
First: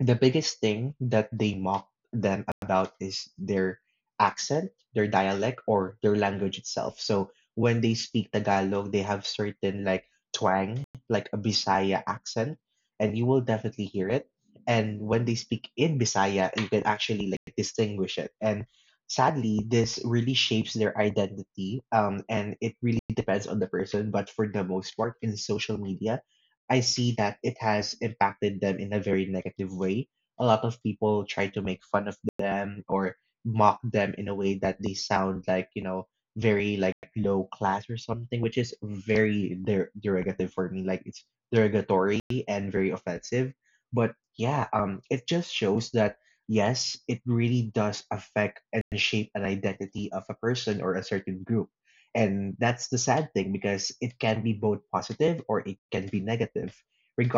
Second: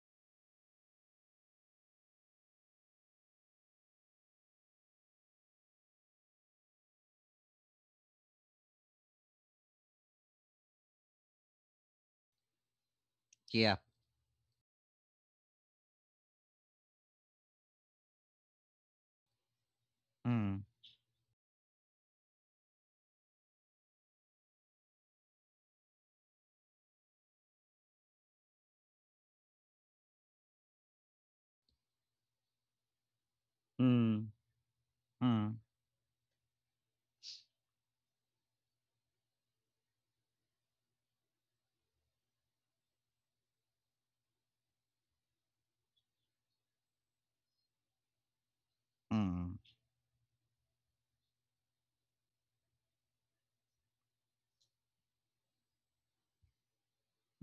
Speaker 2: the biggest thing that they mock them about is their accent, their dialect, or their language itself. So when they speak Tagalog, they have certain like twang, like a Bisaya accent, and you will
Speaker 1: Yeah.
Speaker 2: definitely hear it. And when they speak in Bisaya, you can actually like distinguish it. And sadly, this really
Speaker 1: Mm.
Speaker 2: shapes their identity. And it really depends on the person. But for the most part, in social media, I see that it has impacted them in a very negative way. A lot of people try to make fun of them or mock them
Speaker 1: Mm.
Speaker 2: in a way that they sound
Speaker 1: Mm.
Speaker 2: like very like low class or something, which is very der- derogative for me. Like it's derogatory and very offensive. But yeah, it just shows that yes, it really does affect and shape an
Speaker 1: Mm.
Speaker 2: identity of a person or a certain group. And that's the sad thing because it can be both positive or it can be negative.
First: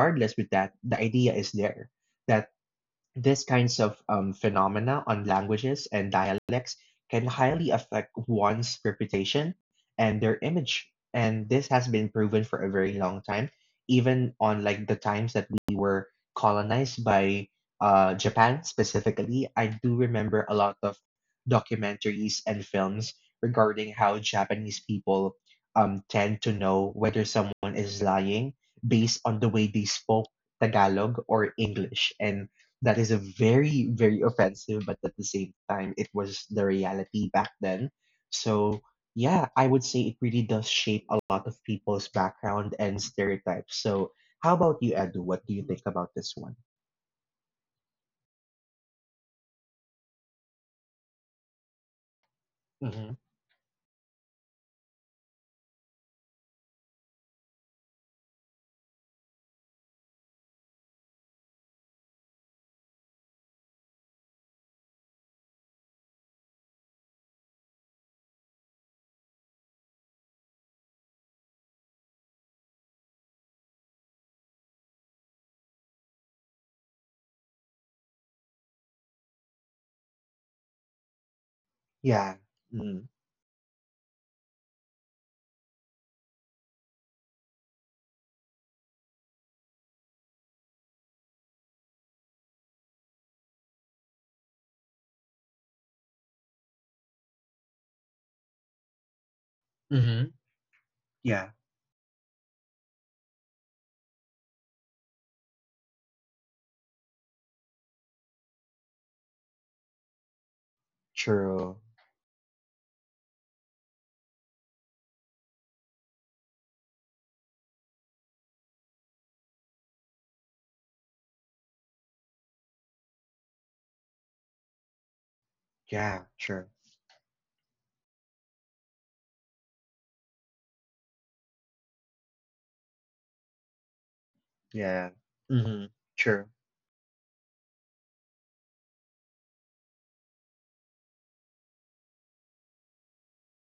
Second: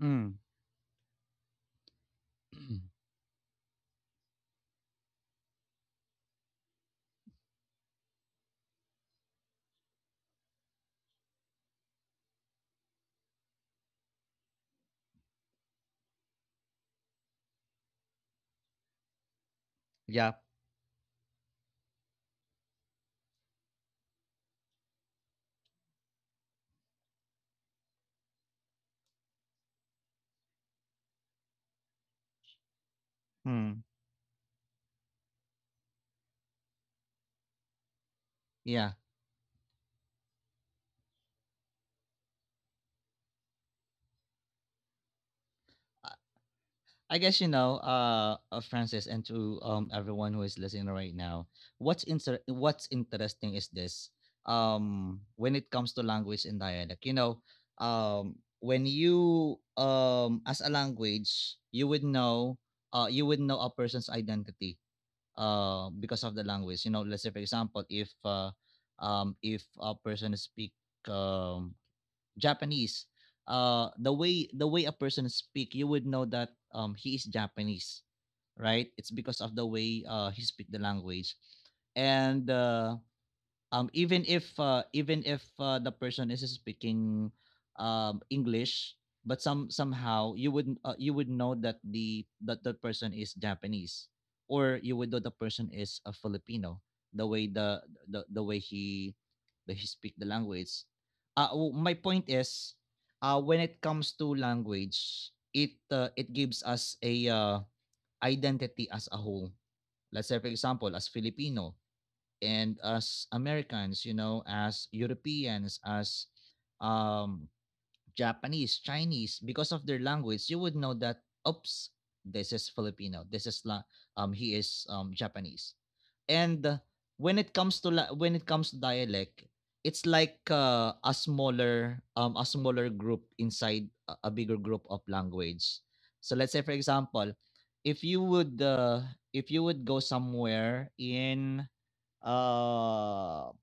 Speaker 1: Mm.
Speaker 2: with that, the idea is there that these kinds of phenomena on languages and dialects can highly affect one's reputation and their image. And this has been proven for a very long time, even on like the times that we were colonized by Japan specifically. I do
Speaker 1: Yeah.
Speaker 2: remember a lot of documentaries and films regarding how Japanese people tend to know whether someone is lying based on the way they spoke Tagalog or English. And that is a
Speaker 1: Hmm.
Speaker 2: very, very offensive, but at the same time, it was the reality back then. So,
Speaker 1: Yeah.
Speaker 2: yeah, I would say it really does shape a lot of people's background and stereotypes. So, how about you, Edu? What do you think about
Speaker 1: I
Speaker 2: this one?
Speaker 1: I guess Francis, and to everyone who is listening right now, what's
Speaker 2: Hmm.
Speaker 1: interesting is this. When it comes to language and dialect, when you as a language, you would know a person's identity, because of the language. You know, let's say for example, if a person speak um Japanese, the way a person speak, you would know that he is Japanese, right? It's because of the way he speak the language,
Speaker 2: Yeah.
Speaker 1: and
Speaker 2: Mm.
Speaker 1: even if the person is speaking english but somehow you would know that the person is japanese or you would know the person is a filipino the way the way he speak
Speaker 2: Mm-hmm.
Speaker 1: the language
Speaker 2: Yeah.
Speaker 1: my point is when it comes to language it gives us a identity as a whole. Let's say for example as
Speaker 2: True.
Speaker 1: filipino and as Americans, you know, as Europeans, as um, Japanese, Chinese, because of their language, you would know that oops, this is Filipino. He is Japanese.
Speaker 2: Yeah. True.
Speaker 1: And when it comes to dialect, it's like a smaller group inside a bigger group of
Speaker 2: Yeah.
Speaker 1: language.
Speaker 2: Mm-hmm.
Speaker 1: So
Speaker 2: True.
Speaker 1: let's say for example, if you would uh, if you would go somewhere in uh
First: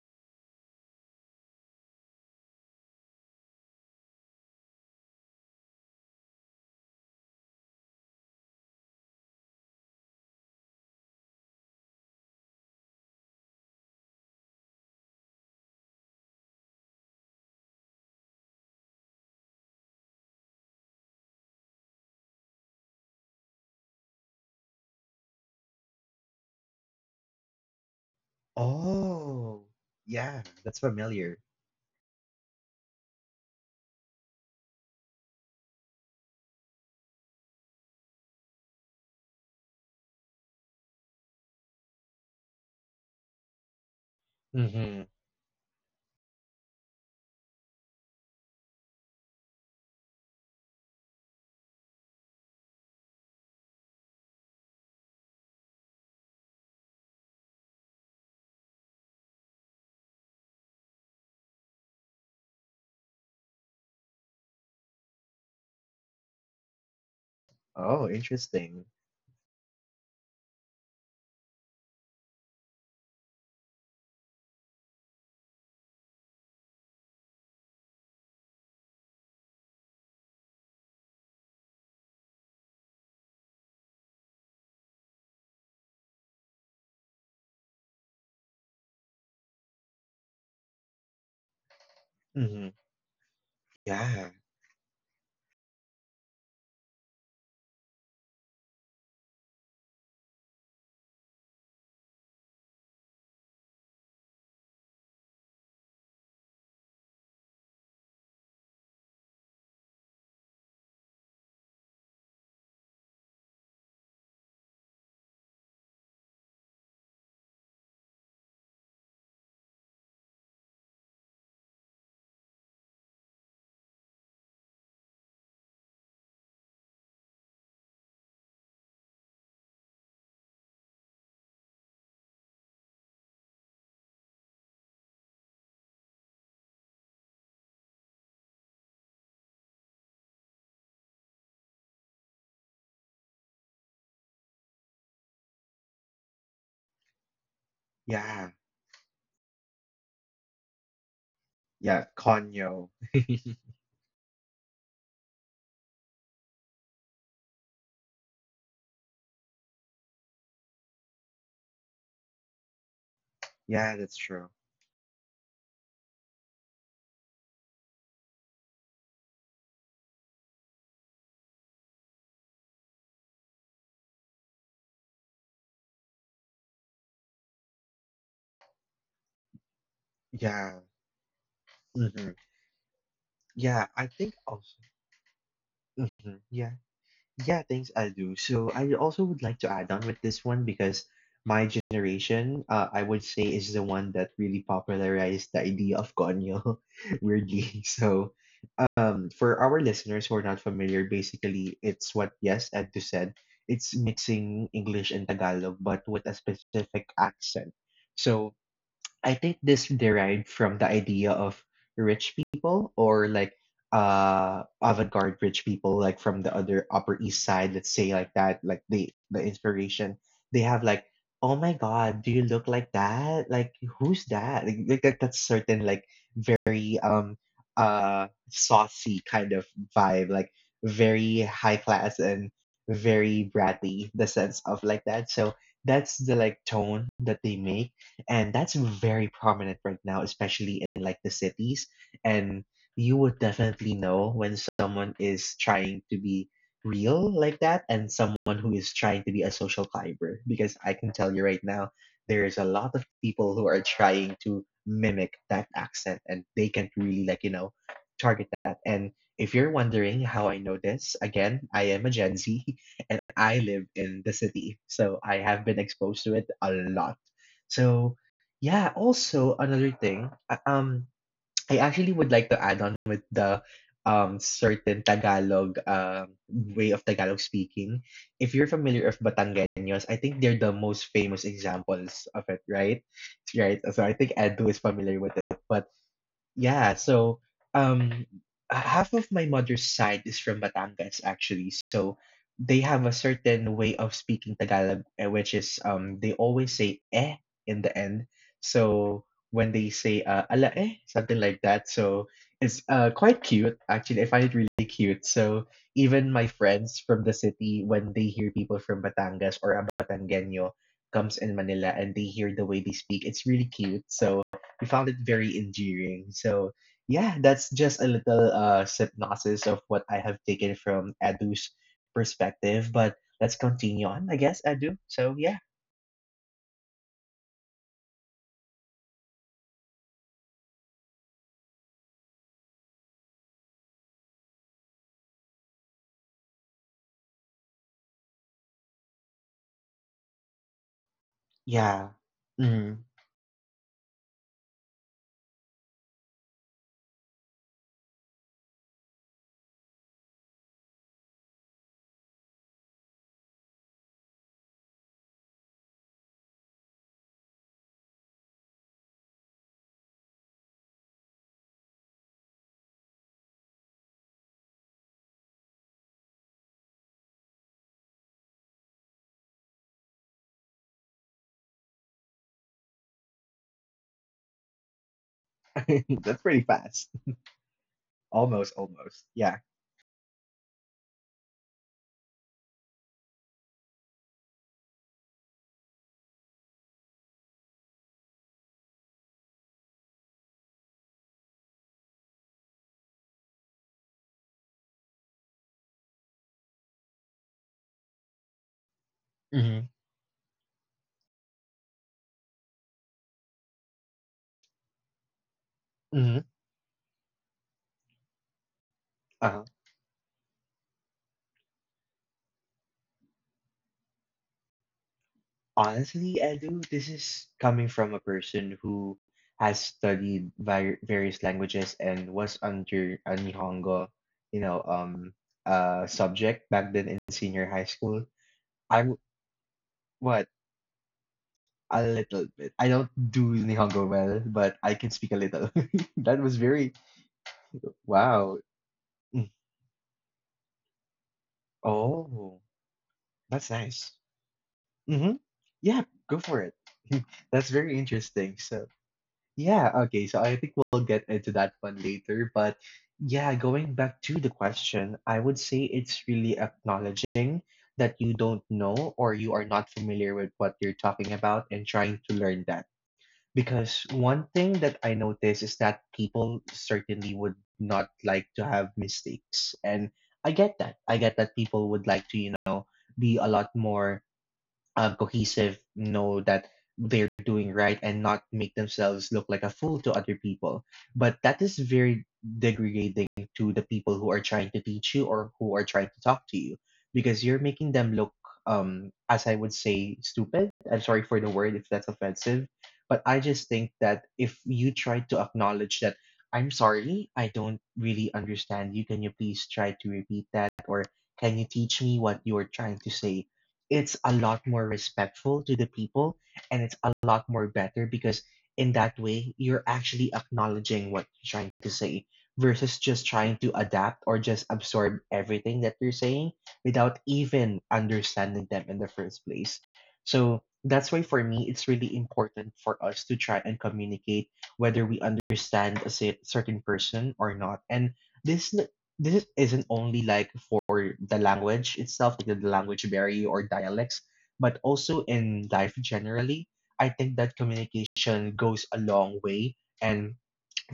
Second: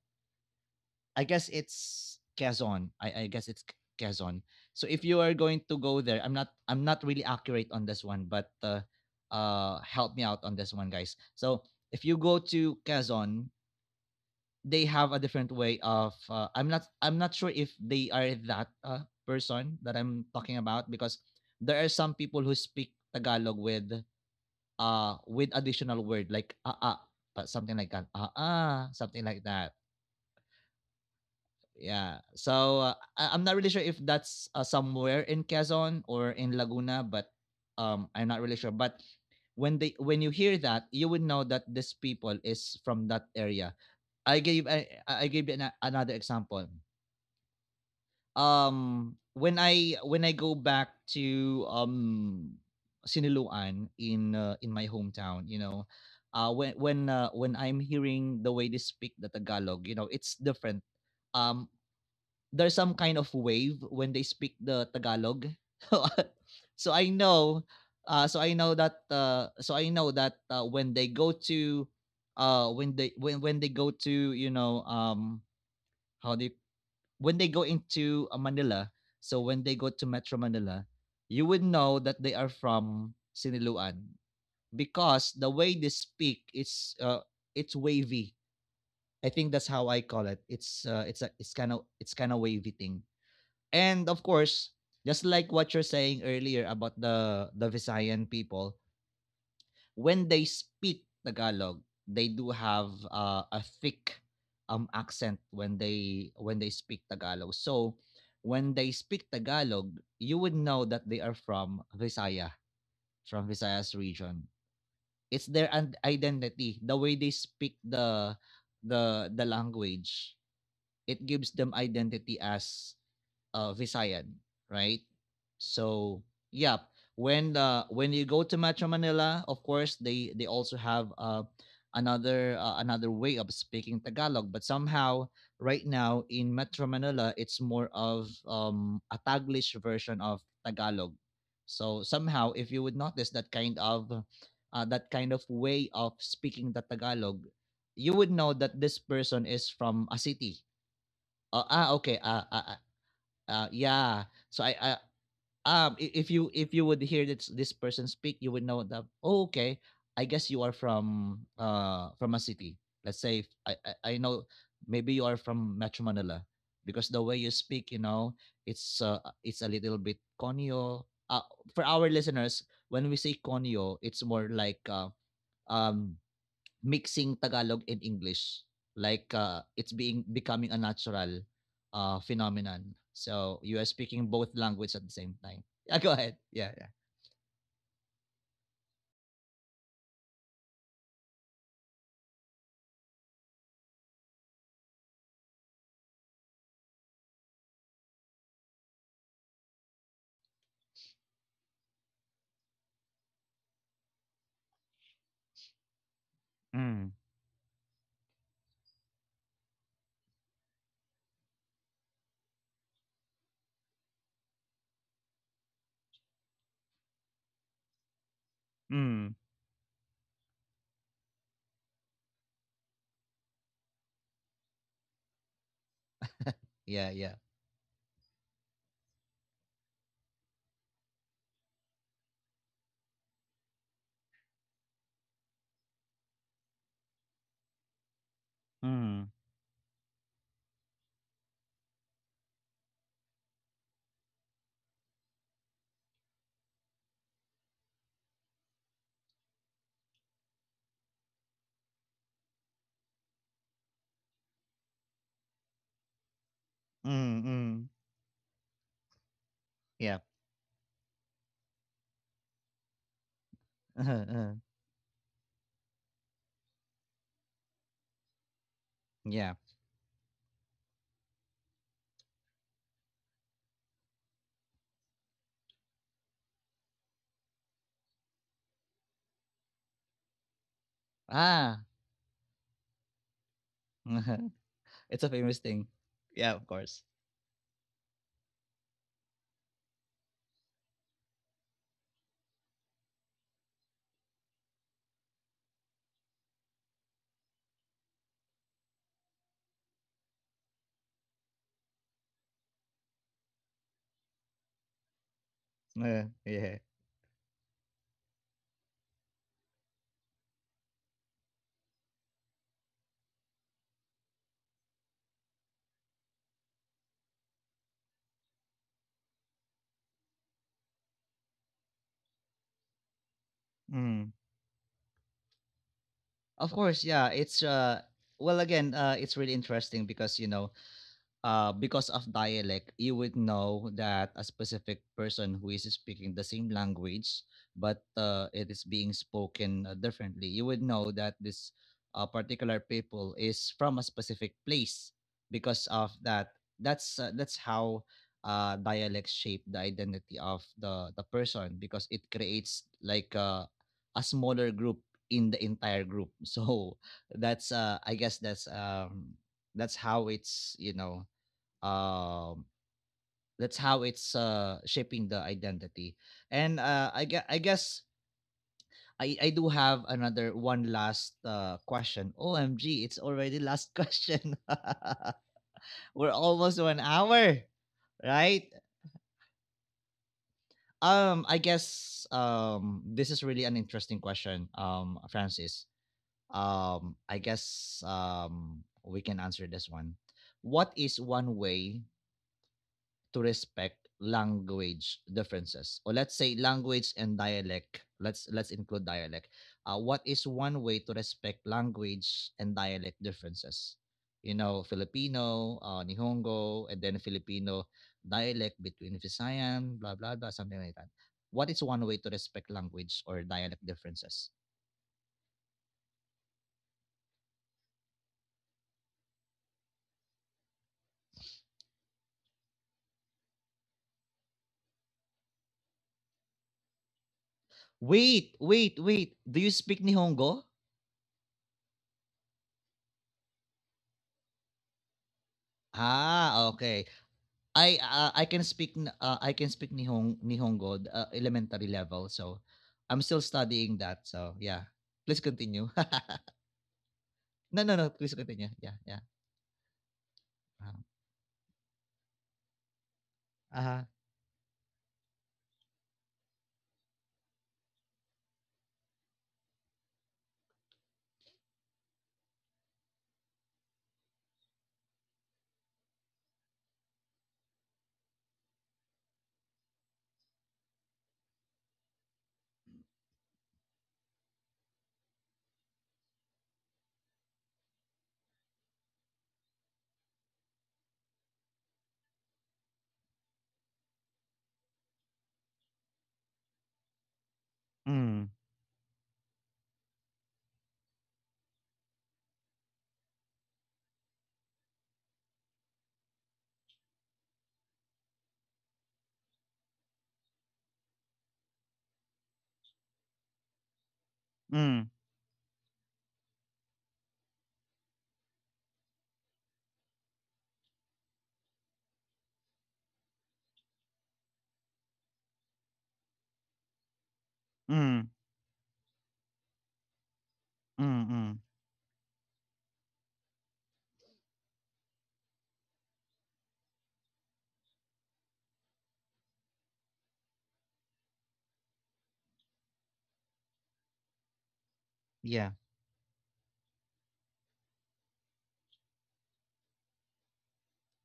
Speaker 1: I guess it's Quezon. I guess it's Quezon. So if you are going to go there, I'm not really accurate on this one, but help me out on this one, guys. So if you go to Quezon, they have a different way of I'm not sure if they are that person that I'm talking about because there are some people who speak Tagalog with additional word like ah ah, but something like that, ah ah something like
Speaker 2: Oh,
Speaker 1: that.
Speaker 2: yeah. That's familiar.
Speaker 1: Yeah. So I'm not really sure if that's somewhere in Quezon or in Laguna, but I'm not really sure. But when you hear that, you would know that this people is from that area.
Speaker 2: Mm-hmm.
Speaker 1: I gave an, another example. When I go back to Siniluan in my hometown, you know, when I'm hearing the way they speak the Tagalog, you know, it's different. um there's some kind of wave when they speak the Tagalog. So I know,
Speaker 2: Oh, interesting.
Speaker 1: so I know that when they go to you know how they when they go into Manila, so when they go to Metro Manila, you would know that they are from Siniluan because the way they speak is it's wavy. I think that's how I call it. It's kind of
Speaker 2: Mm-hmm.
Speaker 1: wavy thing. And of
Speaker 2: Yeah.
Speaker 1: course, just like what you're saying earlier about the Visayan people, when they speak Tagalog, they do have a thick accent when they speak Tagalog. So when they speak Tagalog, you would know that they are from Visaya, from Visayas region. Identity, the way they speak the language. It gives them identity as Visayan, right? So yeah, when you go to Metro Manila, of course they also have another way of speaking Tagalog, but somehow right now in Metro Manila it's more of a Taglish version of Tagalog. So somehow, if you would notice that kind of way of speaking the Tagalog, you would
Speaker 2: Yeah.
Speaker 1: know that this person is from a city. Ah,
Speaker 2: Yeah.
Speaker 1: okay. Ah, ah, ah,
Speaker 2: Conyo.
Speaker 1: yeah. So if you would hear this person speak, you would know that oh, okay, I guess you are from a city. Let's say if,
Speaker 2: Yeah, that's
Speaker 1: I know
Speaker 2: true.
Speaker 1: maybe you are from Metro Manila because the way you speak, you know, it's a little bit conyo. Uh, for our listeners, when we say conyo, it's more like um mixing Tagalog and English. Like it's being becoming a
Speaker 2: Yeah.
Speaker 1: natural
Speaker 2: Hmm.
Speaker 1: phenomenon. So you are
Speaker 2: Yeah, I
Speaker 1: speaking
Speaker 2: think
Speaker 1: both
Speaker 2: also.
Speaker 1: language at the same time. Yeah, go ahead.
Speaker 2: Hmm.
Speaker 1: Yeah,
Speaker 2: Yeah.
Speaker 1: yeah.
Speaker 2: Yeah, thanks, I do. So I also would like to add on with this one because my generation, I would say, is the one that really popularized the idea of Gonyo, weirdly. So for our listeners who are not familiar, basically, it's what, yes, Edu said. It's mixing English and Tagalog, but with a
Speaker 1: Mm.
Speaker 2: specific accent. So I think this derived from the idea of rich people or like avant-garde rich people like from the other Upper East Side, let's say like that, like the
Speaker 1: Mm.
Speaker 2: the inspiration. They have like, oh my God, do you look like that? Like who's that? Like, that's certain like very
Speaker 1: Yeah, yeah.
Speaker 2: saucy kind of vibe, like very high class and very bratty, the sense of like that. So that's the like tone that they make, and that's very
Speaker 1: Mm.
Speaker 2: prominent right now, especially in like the cities. And you would definitely know when someone is trying to be real like that and someone who is trying to be a social climber because I can tell you right now there is a lot of people who are trying to mimic that accent and they can't really like
Speaker 1: Mm, mm.
Speaker 2: target that. And if you're
Speaker 1: Yeah.
Speaker 2: wondering how I know this, again, I am a Gen Z. And I live in the city, so I have been exposed to it a lot. So yeah,
Speaker 1: Yeah.
Speaker 2: also another thing, I actually would like to add on with the certain Tagalog way of Tagalog speaking. If you're familiar of Batangueños, I think they're the most famous
Speaker 1: Ah.
Speaker 2: examples of it, right? Right. So I think Edu is familiar
Speaker 1: It's a
Speaker 2: with it.
Speaker 1: famous
Speaker 2: But
Speaker 1: thing. Yeah, of
Speaker 2: yeah,
Speaker 1: course.
Speaker 2: so um h- half of my mother's side is from Batangas actually. So they have a certain way of speaking Tagalog eh, which is they always say eh in the end. So when they say ala eh something like that. So it's quite cute actually. I find it really cute. So even my
Speaker 1: Yeah.
Speaker 2: friends from the city, when they hear people from Batangas or a Batanggenyo comes in Manila and they hear the way they speak, it's really cute. So we found it very endearing. So yeah, that's just a little synopsis of what I have taken from Edu's perspective. But let's continue on,
Speaker 1: Mm.
Speaker 2: I guess, Edu. So yeah,
Speaker 1: Of course, yeah. It's Well again, it's really interesting because you know, because of dialect, you would know that a specific person who is speaking the same language, but it is being spoken differently. You would know that this
Speaker 2: yeah,
Speaker 1: particular
Speaker 2: hmm.
Speaker 1: people is from a specific place because of that. That's how dialect shape the identity of the person because it creates like a smaller group in the entire group. So that's I guess that's how it's you know um that's how it's shaping the identity. And I guess I do have another one last question. Omg, it's already last question. We're
Speaker 2: That's pretty
Speaker 1: almost to an
Speaker 2: fast.
Speaker 1: hour, right?
Speaker 2: Almost, almost. Yeah.
Speaker 1: This is really an interesting question, Francis. We can answer this one. What is one way to respect language differences? Or let's say language and dialect, let's include dialect.
Speaker 2: Hmm,
Speaker 1: Uh, what is one way to respect language and dialect differences? You know, filipino,
Speaker 2: hmm.
Speaker 1: nihongo and then filipino dialect between
Speaker 2: Uh-huh.
Speaker 1: visayan blah blah blah something like that. What is one way to respect language or dialect differences?
Speaker 2: Honestly, Edu, this is coming from a person who has studied various languages and was under a Nihongo, you know, um, subject back then in senior high school.
Speaker 1: wait wait
Speaker 2: I'm
Speaker 1: wait do you speak
Speaker 2: what?
Speaker 1: nihongo?
Speaker 2: A little bit. I don't do Nihongo well, but I can speak a little. That was
Speaker 1: Ah,
Speaker 2: very
Speaker 1: okay.
Speaker 2: wow.
Speaker 1: I
Speaker 2: Mm.
Speaker 1: can speak Nihongo, elementary level. So
Speaker 2: Oh,
Speaker 1: I'm still
Speaker 2: that's
Speaker 1: studying
Speaker 2: nice.
Speaker 1: that. So yeah, please
Speaker 2: Mm-hmm.
Speaker 1: continue.
Speaker 2: Yeah, go for it. That's
Speaker 1: No, no,
Speaker 2: very
Speaker 1: no. Please
Speaker 2: interesting.
Speaker 1: continue.
Speaker 2: So,
Speaker 1: Yeah, yeah.
Speaker 2: yeah, okay. So I think
Speaker 1: Uh-huh.
Speaker 2: we'll get into that one later, but yeah,
Speaker 1: Uh-huh.
Speaker 2: going back to the question, I would say it's really acknowledging that you don't know or you are not familiar with what you're talking about and trying to learn that. Because one thing that I notice is that people certainly would not like to have mistakes. And I get that. I get that people would like to, you know, be a lot more cohesive, know that they're doing right and not make themselves look like a fool to other people. But that is very degrading to the people who are trying to teach you or who are trying to talk to you because you're making them
Speaker 1: Mm,
Speaker 2: look, as I would say, stupid. I'm sorry for the word if that's offensive, but I just think that if you try to acknowledge that. I'm sorry, I don't really understand you. Can you please try to repeat that? Or can you teach me what you're trying to say? It's a lot
Speaker 1: mm,
Speaker 2: more respectful to the people and it's a lot more better because in that way you're actually acknowledging what you're trying to say versus just trying to adapt or just absorb everything that they're saying without even
Speaker 1: mm,
Speaker 2: understanding them in the first place. So
Speaker 1: mm,
Speaker 2: that's why
Speaker 1: mm.
Speaker 2: for me it's really important for us to try and communicate whether we understand a certain person or not. And this isn't only like for the language itself, like the language barrier or dialects, but also
Speaker 1: Yeah,
Speaker 2: in life generally. I think that communication goes a long way and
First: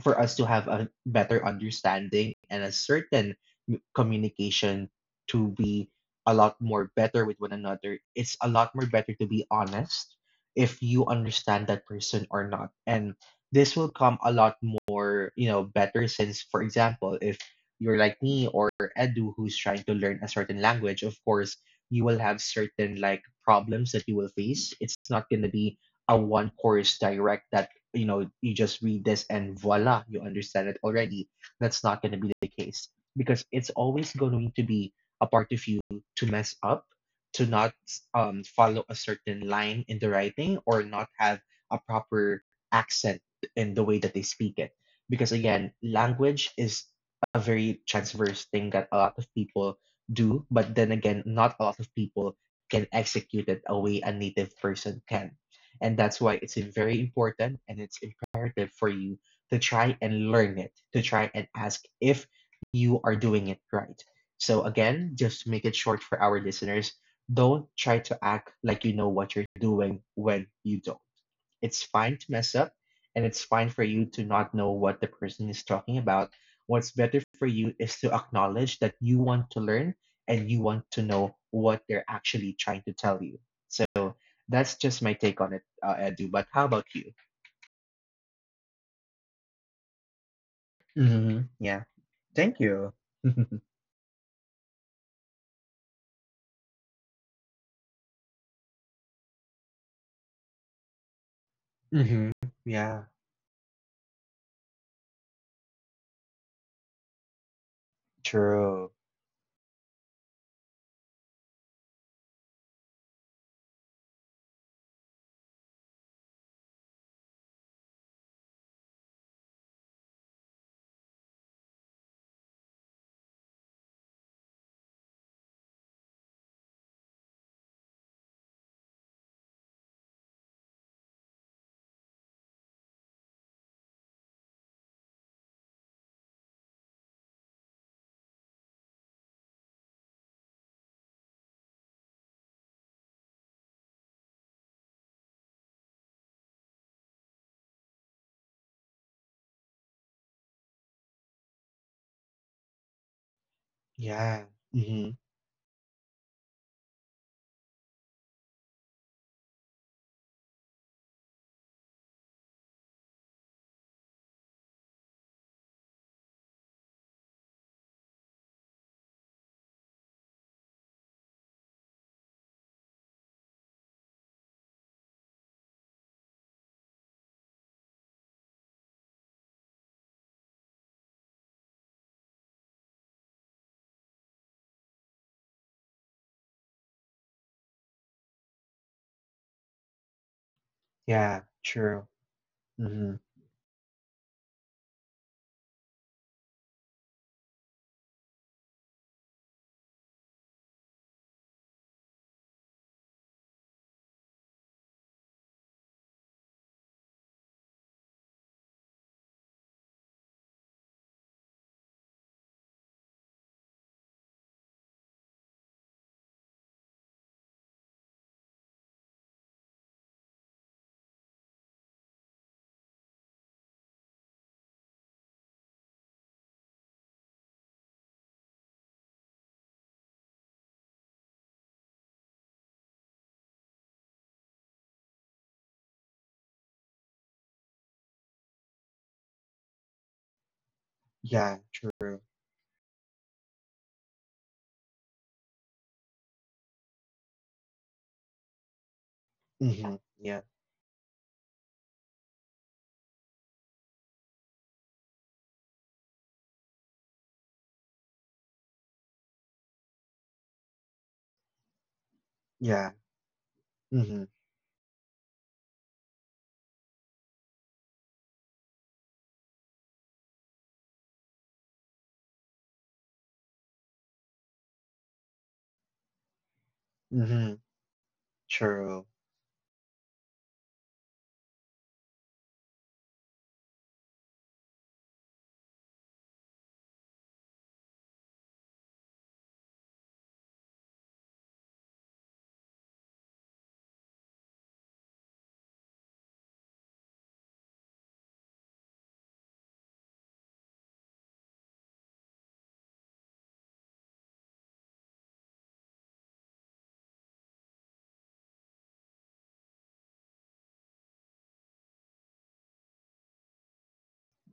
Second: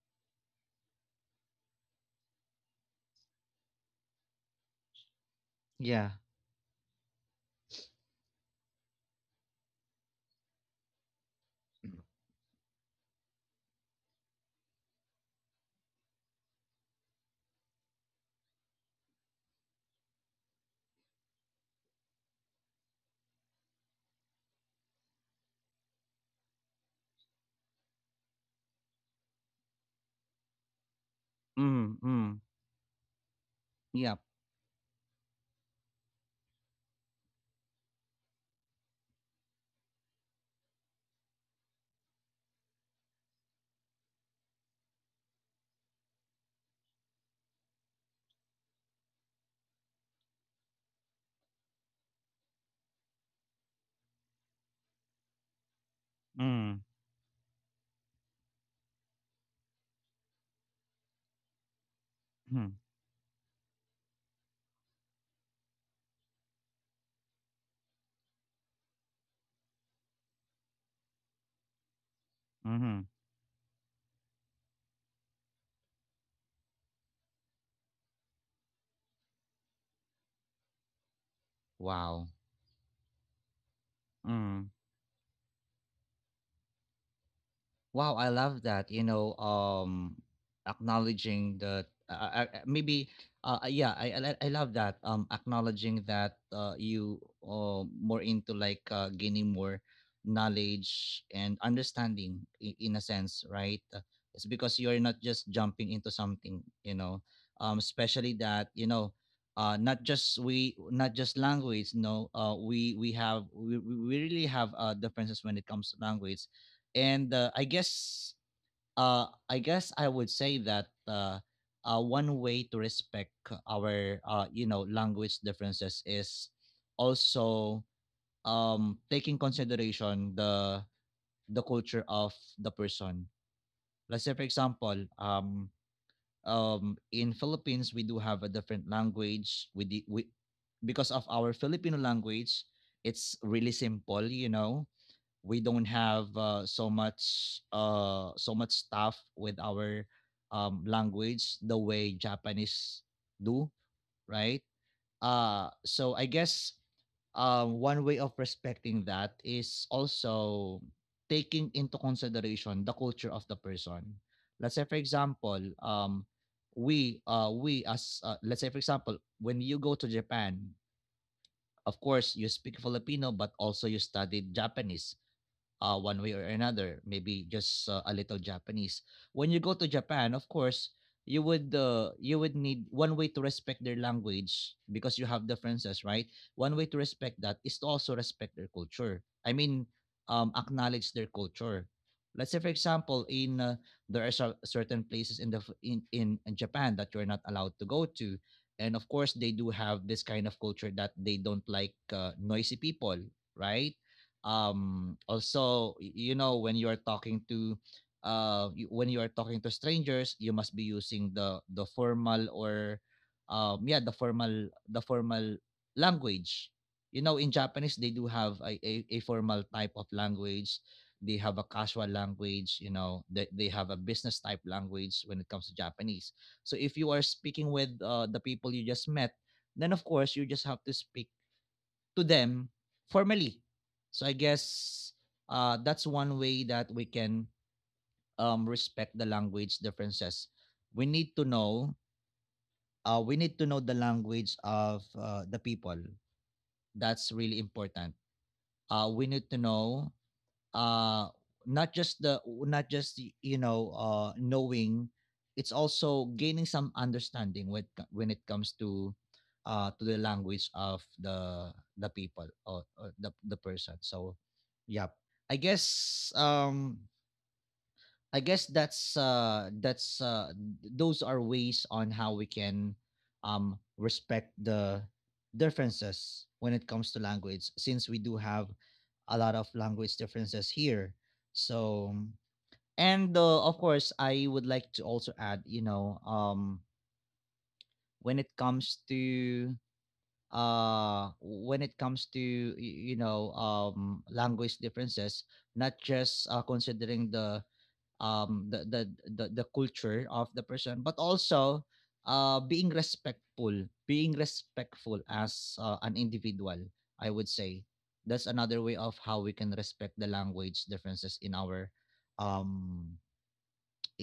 Speaker 2: for us to have a better understanding and a certain communication to be
Speaker 1: yeah.
Speaker 2: a lot more better with one another. It's a lot more better to be honest if you understand that person or not. And this will come a lot more, you know, better since, for example, if you're like me or Edu who's trying to learn a certain language, of course, you will have certain like problems that you will face. It's not going to be a one course direct, you know, you just read this and voila, you understand it already. That's not going to
Speaker 1: Mm,
Speaker 2: be the
Speaker 1: mm.
Speaker 2: case because it's always
Speaker 1: Yep.
Speaker 2: going to be a part of you to mess up, to not follow a certain line in the writing, or not have a proper accent in the way that they speak it. Because again, language is a very transverse thing that a lot of people do, but then again, not a lot of people can execute it a way a native person can. And that's why it's very
Speaker 1: Mm,
Speaker 2: important and it's imperative for you to try and learn it, to try and ask if you
Speaker 1: mm,
Speaker 2: are doing it right. So, again, just to make it short for our listeners, don't try to act like you know what you're doing when you don't. It's fine to mess up, and
Speaker 1: mm-hmm.
Speaker 2: it's fine for you to not know what the person is talking about. What's better for you is to acknowledge that you want to learn and you want to know what they're actually
Speaker 1: Wow.
Speaker 2: trying to tell you. So that's just my take on it, Edu. But how about you?
Speaker 1: Wow, I love that. You know,
Speaker 2: Mm-hmm. Yeah.
Speaker 1: acknowledging that
Speaker 2: Thank you.
Speaker 1: maybe, yeah, I love that. Acknowledging that you more into like gaining more knowledge and
Speaker 2: Mm-hmm.
Speaker 1: understanding
Speaker 2: Yeah,
Speaker 1: in a sense, right? It's because you're not just jumping into something, you know, especially
Speaker 2: true.
Speaker 1: that you know. Not just we not just language, no. We really have differences when it comes to language. And I guess I would say that one way to respect our language differences is also taking consideration the culture of the person. Let's say for example in philippines we do have a different language. We, because of our filipino language, it's really simple, you know. We don't have so much stuff with our language the way Japanese do,
Speaker 2: Yeah.
Speaker 1: right?
Speaker 2: Mm-hmm.
Speaker 1: So I guess one way of respecting that is also taking into consideration the culture of the person. Let's say, for example, we as let's say, for example, when you go to Japan, of course you speak Filipino, but also you studied Japanese one way or another, maybe just a little Japanese. When you go to Japan, of course, you would need one way to respect their language because you have differences, right? One way to respect that is to also respect their culture. I mean,
Speaker 2: Yeah,
Speaker 1: acknowledge their
Speaker 2: true.
Speaker 1: culture. Let's say, for
Speaker 2: Mm-hmm.
Speaker 1: example, in there are certain places in in Japan that you're not allowed to go to, and of course they do have this kind of culture that they don't like noisy people, right? Um also, you know, when you're talking to when you are talking to strangers you must be using the formal or yeah the formal language. You know, in japanese they do have a formal type of language, they have a casual language, you know, they have a business type language when it comes to japanese. So if you are speaking with the people you just met, then of course you just have to speak to them formally. So I guess that's one way that we can respect the language differences. We
Speaker 2: Yeah,
Speaker 1: need to
Speaker 2: true.
Speaker 1: know. We need to know the language of the people. That's really important. We need to
Speaker 2: Mm-hmm. Yeah.
Speaker 1: know uh not just the knowing it's also gaining some understanding when when it comes to the language of the people
Speaker 2: Yeah.
Speaker 1: or the
Speaker 2: Mm-hmm.
Speaker 1: person. So yeah i guess um I guess that's those are ways on how we can respect the differences when it comes to
Speaker 2: Mm-hmm.
Speaker 1: language, since we do have
Speaker 2: True.
Speaker 1: a lot of language differences here. So and of course I would like to also add, when it comes to when it comes to language differences, not just considering the um the the the culture of the person, but also being respectful, being respectful as an individual. I would say that's another way of how we can respect the language differences um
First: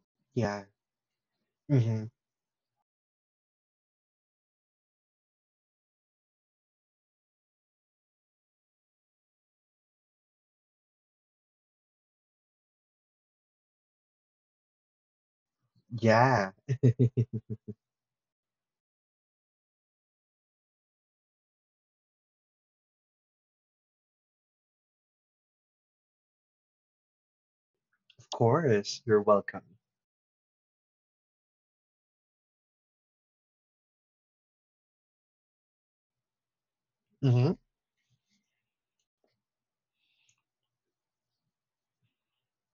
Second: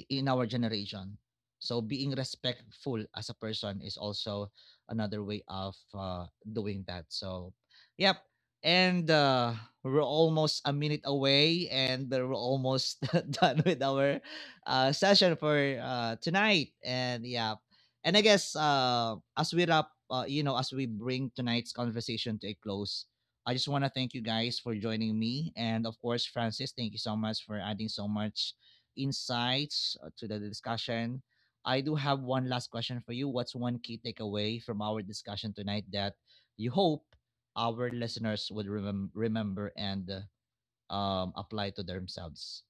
Speaker 1: in our
Speaker 2: Yeah.
Speaker 1: generation. So
Speaker 2: Mhm.
Speaker 1: being respectful as a person is also another way of doing that. So, yep. And we're almost a minute away, and we're almost done with our session for
Speaker 2: Yeah,
Speaker 1: tonight. And yeah, and I guess as we wrap, as we bring tonight's conversation to a close, I just want to thank you guys for joining me, and of course, Francis, thank you so much for adding so
Speaker 2: of
Speaker 1: much
Speaker 2: course. You're welcome.
Speaker 1: insights to the discussion. I do have one last question for you. What's one key takeaway from our discussion tonight that you hope
Speaker 2: Mhm.
Speaker 1: our listeners would remember and apply to themselves?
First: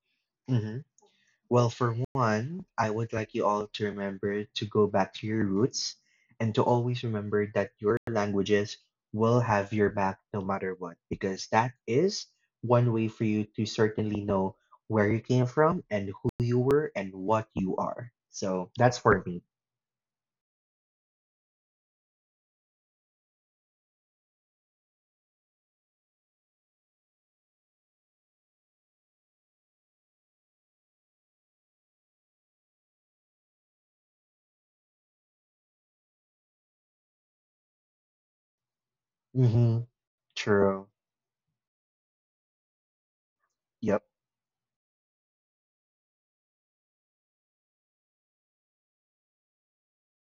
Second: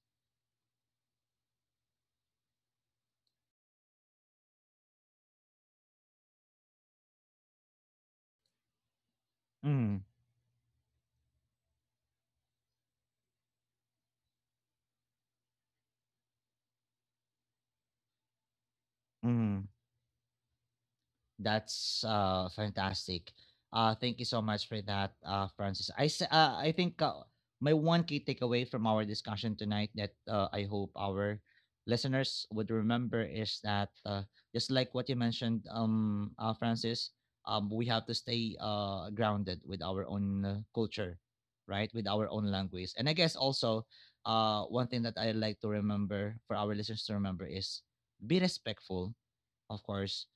Speaker 2: Mhm. Well, for one, I would like you all to remember to go back to your roots and to always remember that your languages will have your
Speaker 1: Mm,
Speaker 2: back no matter what, because that is one way for you to certainly know where you came from and who you were and what you are. So that's for me.
Speaker 1: mm. That's fantastic. Thank you so much for that, Francis. I think my one key takeaway from our discussion tonight that I hope our listeners would remember is that just like what you mentioned Francis, we have to stay grounded with
Speaker 2: Mhm.
Speaker 1: our own
Speaker 2: True.
Speaker 1: culture, right? With our own language. And I guess also
Speaker 2: Yep.
Speaker 1: one thing that I like to remember for our listeners to remember is be respectful, of course,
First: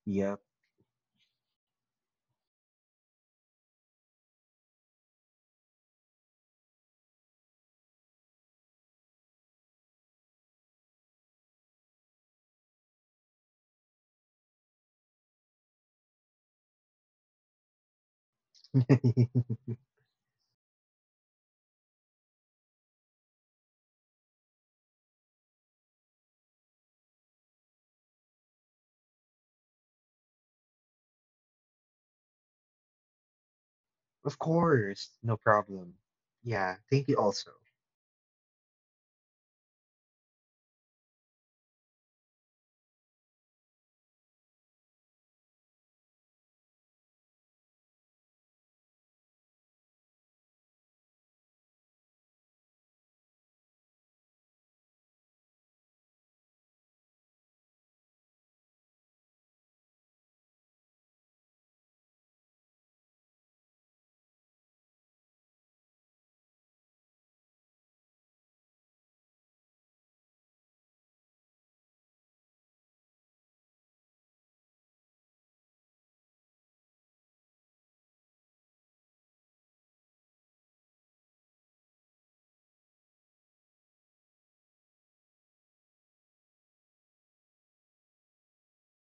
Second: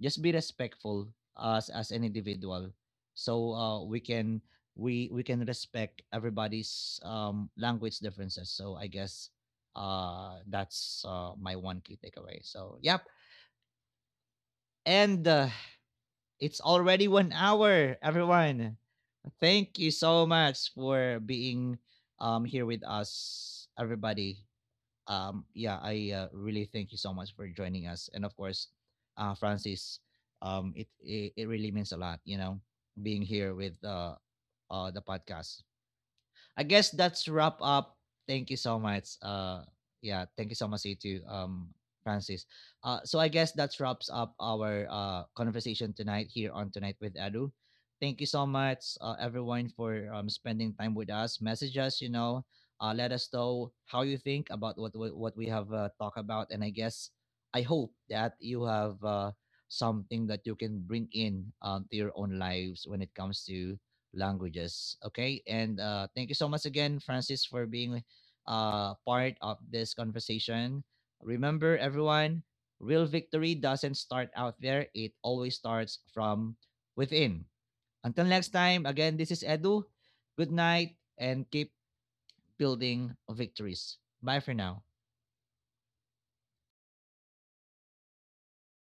Speaker 1: just be
Speaker 2: Yep.
Speaker 1: respectful as an individual. So we can we can respect everybody's language differences. So I guess that's my one key takeaway. So yep, and it's already 1 hour, everyone. Thank you so much for being here with us, everybody. Um, yeah, I really thank you so much for joining us, and of course, Francis, it really means a lot, you know, being here with
Speaker 2: Of
Speaker 1: the
Speaker 2: course, no
Speaker 1: podcast.
Speaker 2: problem.
Speaker 1: I
Speaker 2: Yeah,
Speaker 1: guess
Speaker 2: thank you
Speaker 1: that's
Speaker 2: also.
Speaker 1: wrap up. Thank you so much. Yeah, thank you so much, you too, Francis. So I guess that wraps up our conversation tonight here on Tonight with Edu. Thank you so much, everyone, for spending time with us. Message us, you know. Let us know how you think about what we have talked about, and I guess I hope that you have something that you can bring in to your own lives when it comes to languages. Okay, and thank you so much again, Francis, for being part of this conversation. Remember, everyone, real victory doesn't start out there, it always starts from within. Until next time, again, this is Edu. Good night and keep building victories. Bye for now.